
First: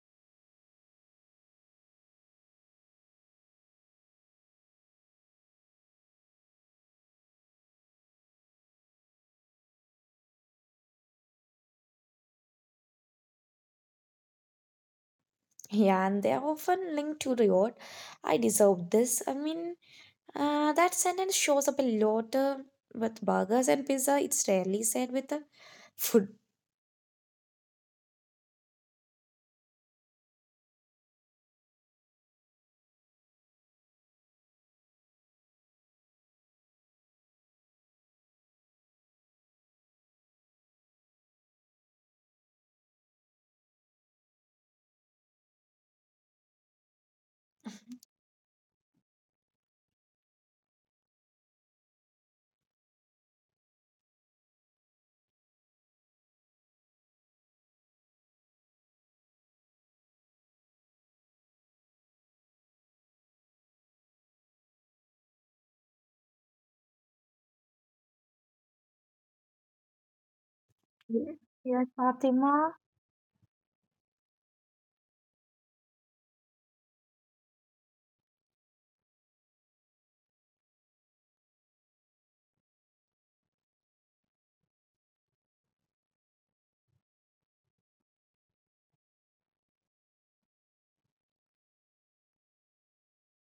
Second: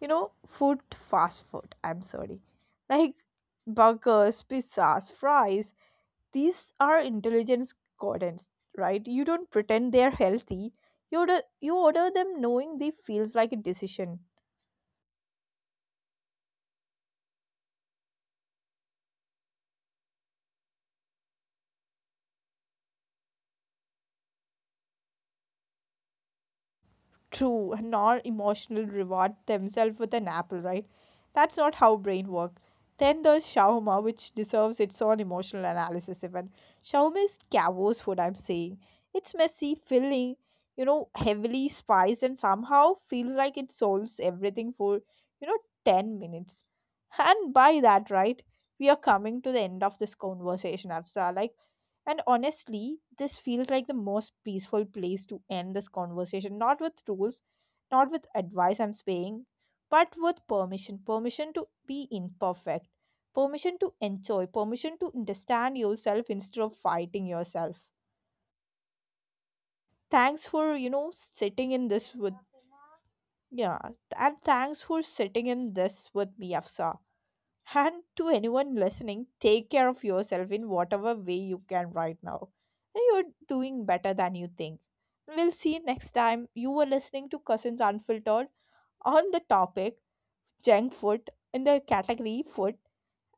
A: you know, food fast food, I'm sorry, like burgers, pizzas, fries, these are intelligence gardens, right? You don't pretend they're healthy. You order, you order them knowing they feels like a decision.
B: Yeah, and they are often linked to reward. I deserve this. I mean, Uh, that sentence shows up a lot uh, with burgers and pizza. It's rarely said with uh, food.
A: True, nor emotional reward themselves with an apple, right? That's not how brain work. Then there's shawarma, which deserves its own emotional analysis even. Shawarma is chaos food, I'm saying. It's messy, filling, you know, heavily spiced and somehow feels like it solves everything for, you know, ten minutes. And by that, right, we are coming to the end of this conversation, Afza. Like, and honestly, this feels like the most peaceful place to end this conversation. Not with rules, not with advice, I'm saying, but with permission. Permission to be imperfect. Permission to enjoy. Permission to understand yourself instead of fighting yourself. Thanks for, you
B: Yeah.
A: know,
B: Yes,
A: sitting in this with
B: Fatima.
A: yeah. And thanks for sitting in this with me, Afsa. And to anyone listening, take care of yourself in whatever way you can right now. And you're doing better than you think. We'll see you next time. You were listening to Cousins Unfiltered, on the topic junk food, in the category food,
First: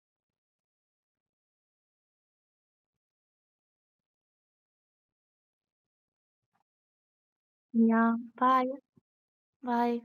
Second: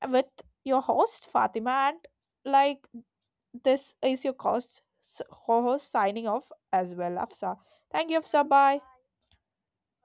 A: with your host Fatima and, like, this is your host, host signing off as well, Afsa. Thank
B: Yeah,
A: you Afsa,
B: bye.
A: bye.
B: Bye.